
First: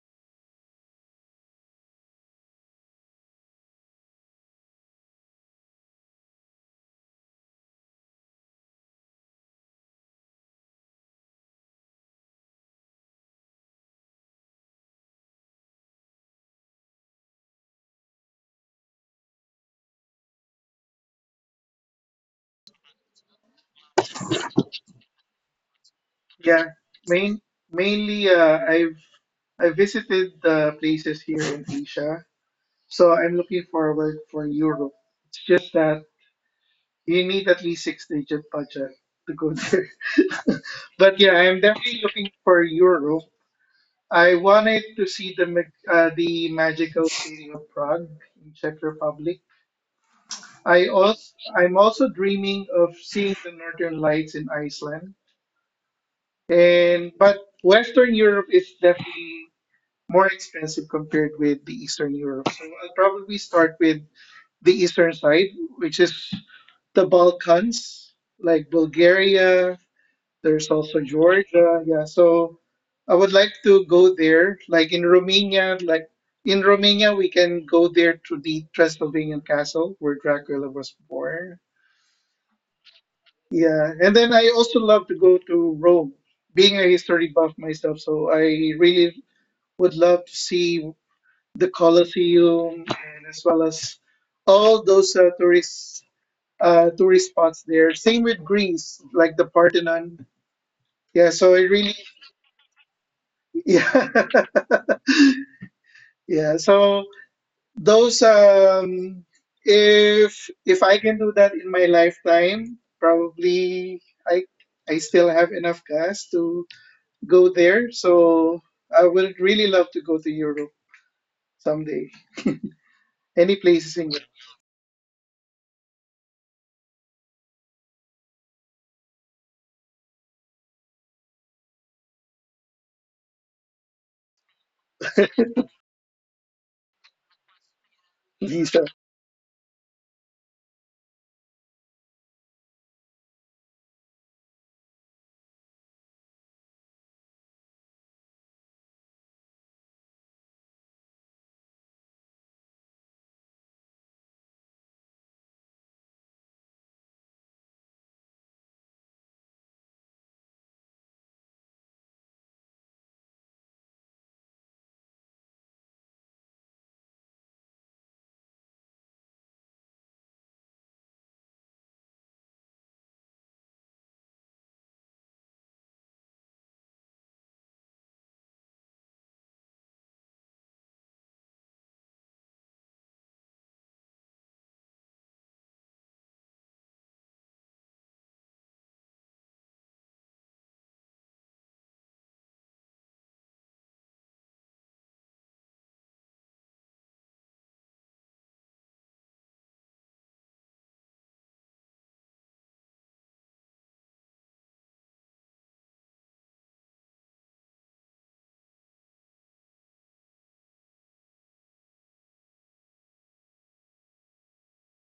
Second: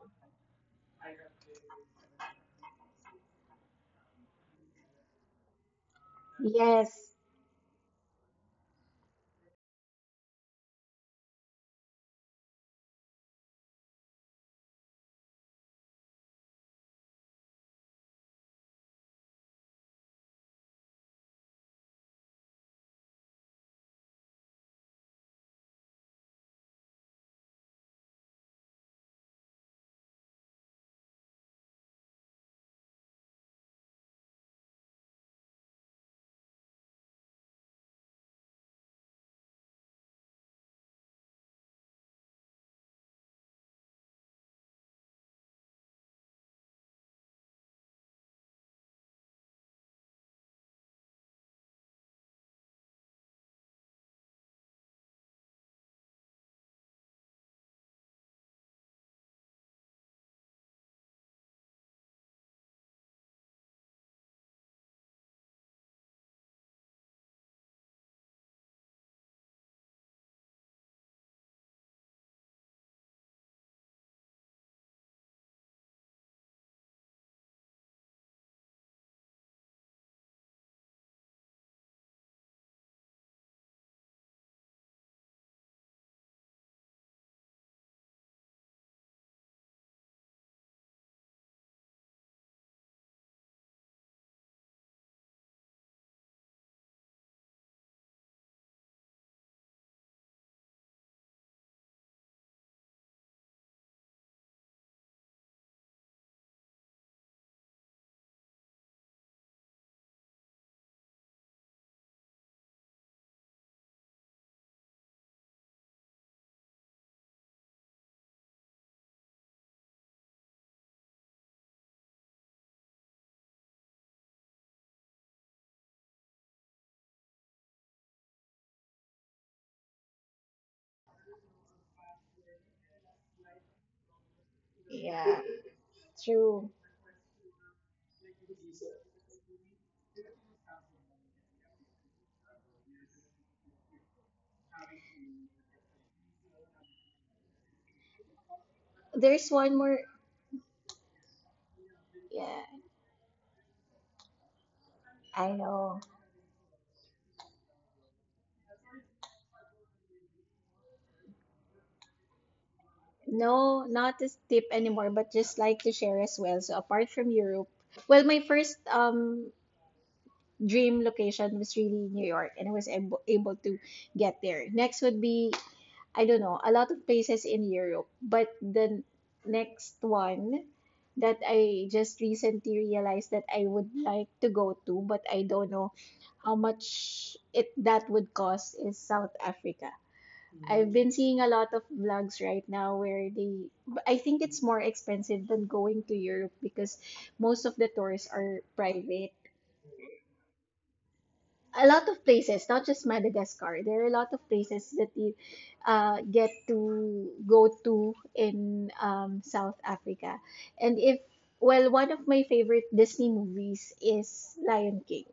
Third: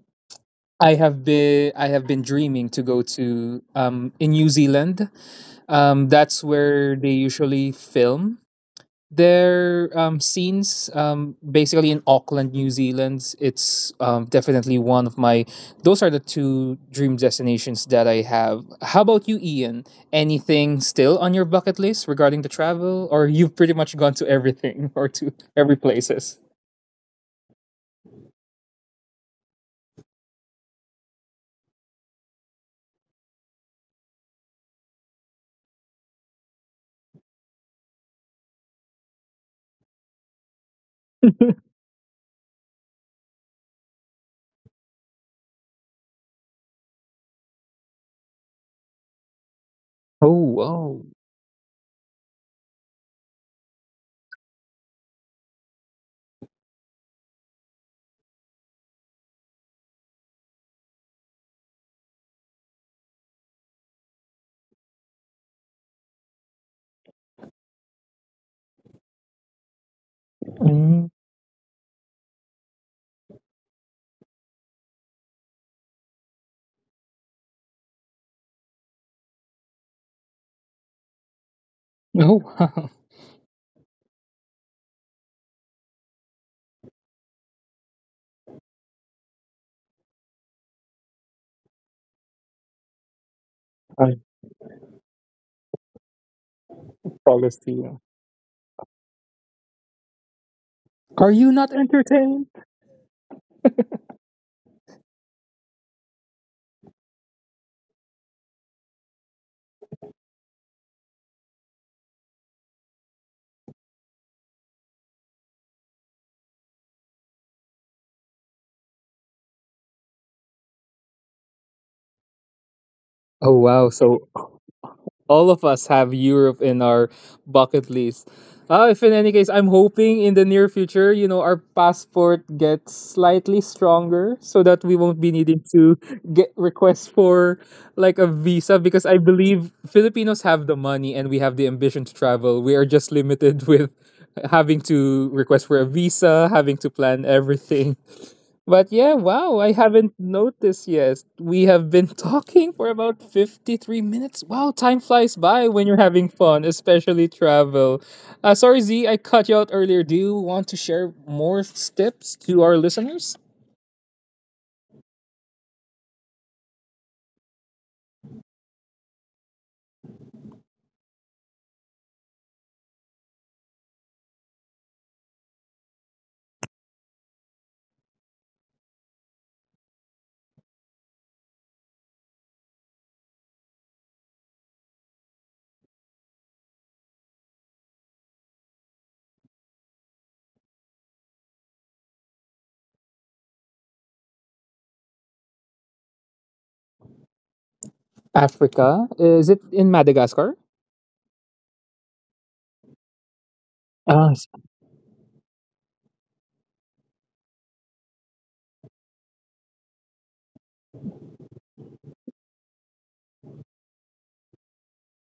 S1: I have been dreaming to go to in New Zealand. That's
S2: Yes.
S1: where they usually film their scenes basically in Auckland, New Zealand. It's definitely one of my those are the two dream destinations that I have. How about you, Ian? Anything still on your bucket list regarding the travel, or you've pretty much gone to everything [laughs] or to every places?
S3: Yeah. Main, Mainly, I visited the places here in Asia. So I'm looking forward for Europe. It's just that you need at least six digit budget to go there. [laughs] But yeah, I'm definitely looking for Europe. I wanted to see the the magical city of Prague in Czech Republic.
S1: Oh,
S3: I'm also dreaming of seeing the Northern Lights in Iceland. And but Western Europe is definitely more expensive compared with the Eastern Europe. So I'll probably start with the eastern side, which is the Balkans, like Bulgaria. There's also
S1: wow.
S3: Georgia. Yeah, so I would like to go there. Like in Romania, we can go there to the Transylvanian castle where Dracula was born.
S1: [laughs] Oh, wow.
S3: Yeah, and then I also love to go to Rome. Being a history buff myself, so I really would love to see the Colosseum and as well as
S1: I
S3: all those tourist spots
S1: Palestina.
S3: there. Same with Greece, like the Parthenon.
S1: Are
S3: Yeah,
S1: you
S3: so
S1: not
S3: it really,
S1: entertained?
S3: [laughs] yeah,
S1: [laughs]
S3: yeah. So those, if I can do that in my lifetime, probably I still have enough gas to go there. So I would really love to go to Europe someday.
S1: Oh,
S3: Any
S1: wow.
S3: places in
S1: So
S3: Europe.
S1: all of us have Europe in our bucket list. If in any case, I'm hoping in the near future, our passport gets slightly stronger so that we won't be
S2: Yeah.
S1: needing to get
S2: True.
S1: requests for like a
S3: [laughs]
S1: visa,
S3: Lisa.
S1: because I believe Filipinos have the money and we have the ambition to travel. We are just limited [laughs] with having to request for a visa, having to plan everything. But yeah,
S2: There's
S1: wow, I
S2: one more.
S1: haven't noticed yet. We have been [laughs]
S2: Yeah,
S1: talking for about 53 minutes. Wow, time flies
S2: I
S1: by when you're
S2: know.
S1: having fun, especially travel. Sorry, Z, I cut you out earlier. Do you want to share more tips to our listeners?
S2: No, not a tip anymore, but just like to share as well. So apart from Europe, well, my first dream location was really New York, and I was able to get there. Next would be I don't know, a lot of places in Europe, but the next one that I just recently realized that I would like to go to, but I don't know how much it that would cost is South Africa. I've been seeing a lot of vlogs right now where but I think it's more expensive than going to Europe because most of the tours are
S1: Africa.
S2: private.
S1: Is it in Madagascar?
S2: A lot of places, not just Madagascar, there are a lot
S1: Ah,
S2: of
S1: s-
S2: places that you get to go to in South Africa. And if, well, one of my favorite Disney movies is Lion King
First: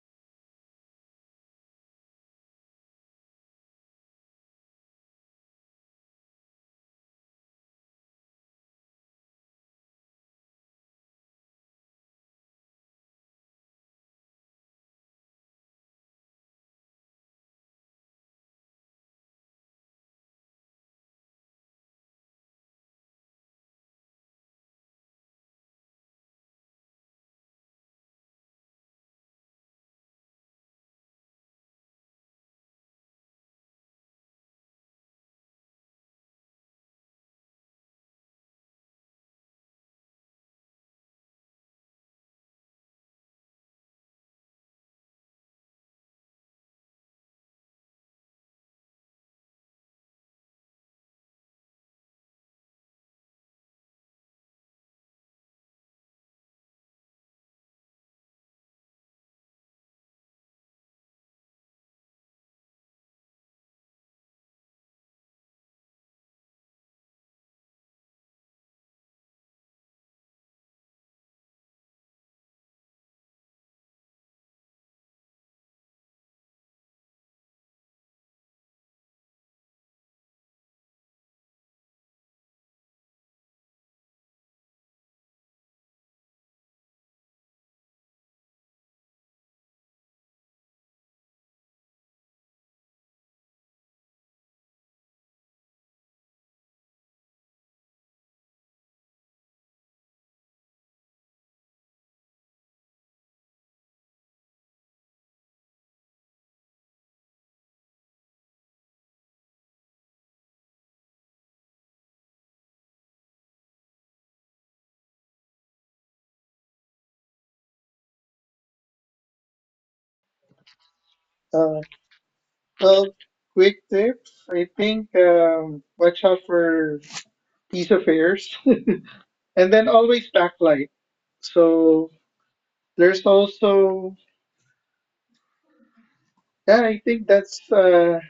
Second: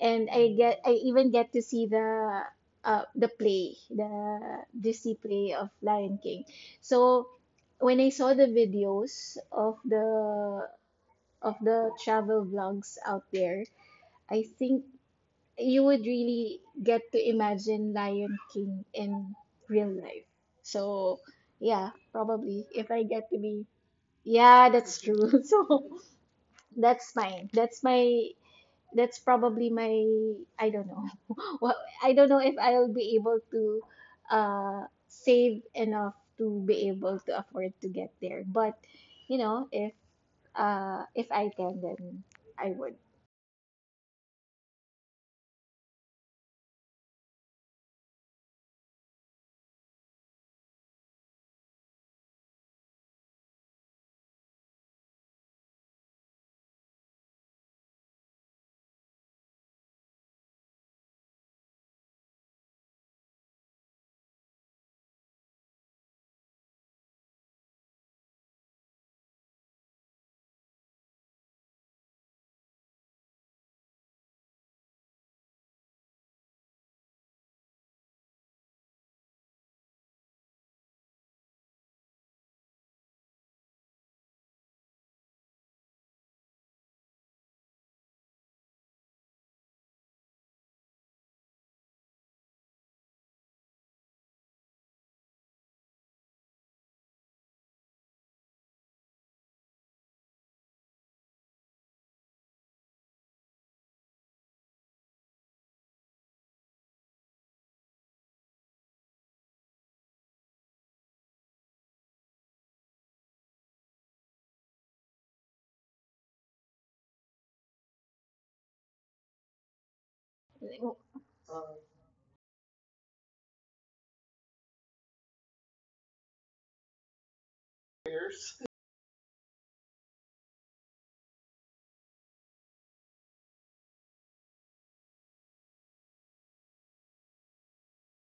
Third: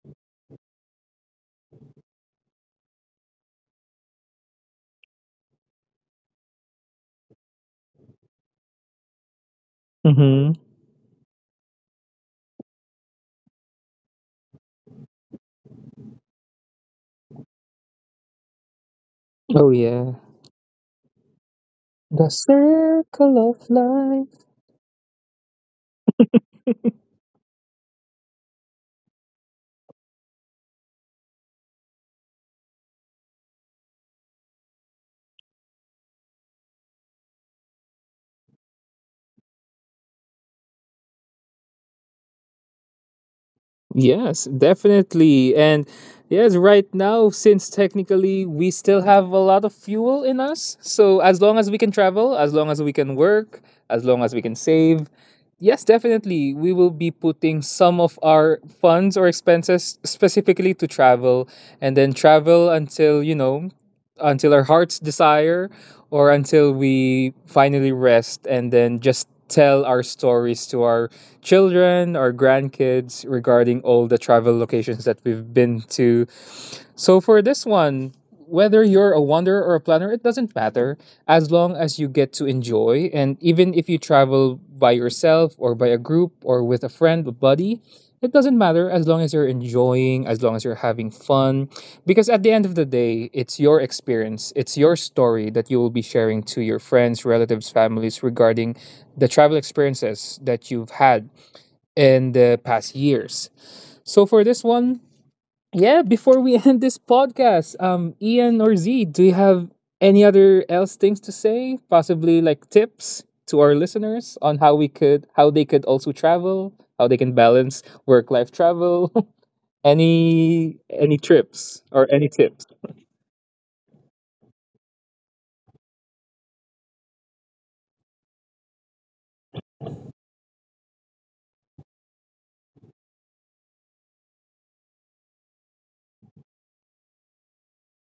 S2: and I even get to see the play the Disney play of Lion King. So when I saw the videos
S1: mhm.
S2: of the travel vlogs out there, I think you would really get to imagine Lion King in
S1: Oh,
S2: real
S1: yeah.
S2: life. So yeah,
S1: The
S2: probably if I
S1: circle
S2: get to
S1: of
S2: be
S1: life.
S2: yeah, that's true. [laughs] So
S1: [laughs]
S2: that's mine. That's my that's probably my I don't know. [laughs] Well, I don't know if I'll be able to uh save enough to be able to afford to get there. But you know, if I can then I would.
S1: Yes, definitely. And yes, right now, since technically we still have a lot of fuel in us, so as long as we can travel, as long as we can work, as long as we can save, yes, definitely, we will be putting some of our funds or expenses specifically to travel and then travel until, until our heart's desire, or until we finally rest and then just tell our stories to our children or grandkids regarding all the travel locations that we've been to. So for this one, whether you're a wanderer or a planner, it doesn't matter as long as you get to enjoy. And even if you travel by yourself or by a group or with a friend, a buddy, it doesn't matter as long as you're enjoying, as long as you're having fun. Because at the end of the day, it's your experience, it's your story that you will be sharing to your friends, relatives, families regarding the travel experiences that you've had in the past years. So for this one, yeah, before we [laughs] end this podcast, Ian or Z, do you have any other else things to say? Possibly like tips to our listeners on how we could, how they could also travel, how they can balance work life travel, [laughs] any
S3: Uh,
S1: trips or any tips.
S3: well, quick tips. I think watch out for peace affairs, and then always backlight. So there's also yeah, I think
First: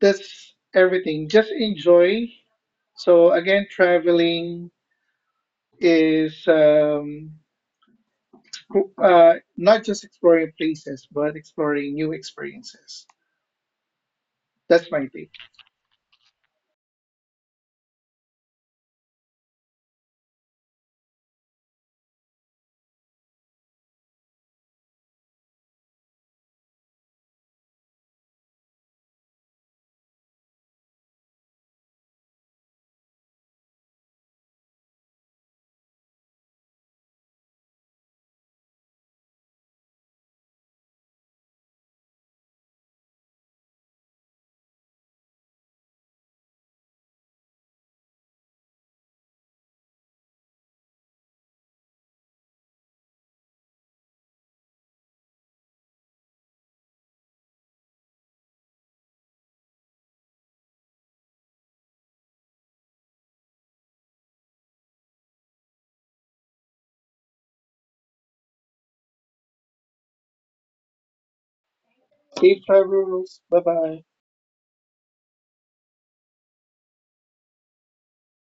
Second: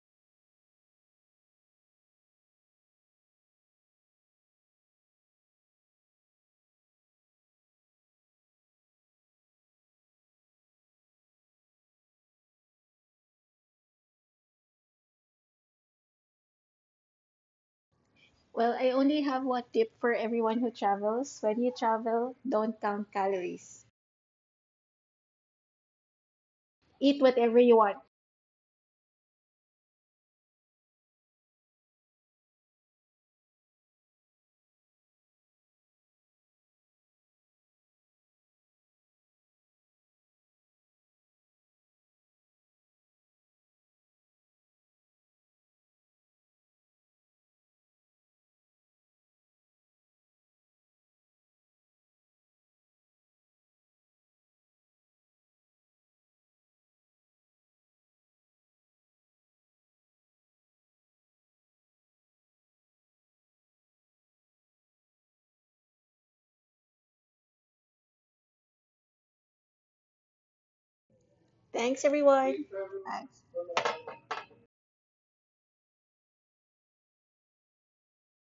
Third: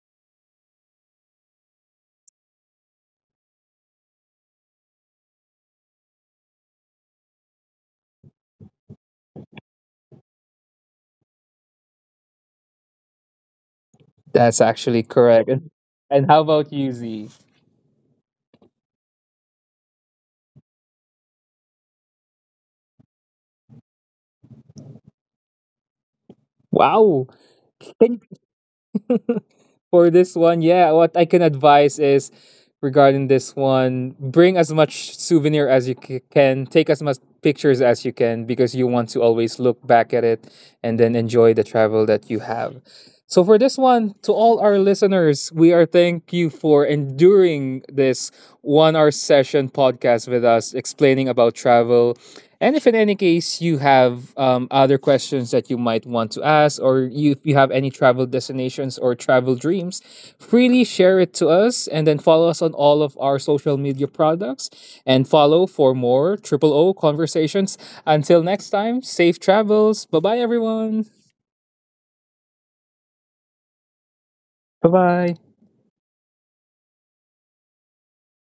S3: that's everything. Just enjoy. So again, traveling is not just exploring places, but exploring new experiences.
S1: That's
S3: That's
S1: actually
S3: my take.
S1: correct. And how about you, Z?
S2: Well, I only have one tip for everyone who travels. When you travel, don't count calories. Eat
S1: Wow.
S2: whatever you want.
S1: Can [laughs] For this one, yeah, what I can advise is regarding this one, bring as much souvenir as you can, take as much pictures as you can because you want to always look back at it and then enjoy the travel that you have. So for this one, to all our listeners, we are thank you for enduring this 1-hour session podcast with us explaining about travel. And if in any case you have other questions that you might want to ask, if you have any travel destinations or travel dreams, freely share it to us and then follow us on all of our social media products and follow for more Triple O conversations. Until next time, safe travels. Bye bye, everyone.
S2: Thanks
S3: Safe
S2: everyone.
S3: travels. Bye
S2: Thanks.
S3: bye.
S1: Bye bye.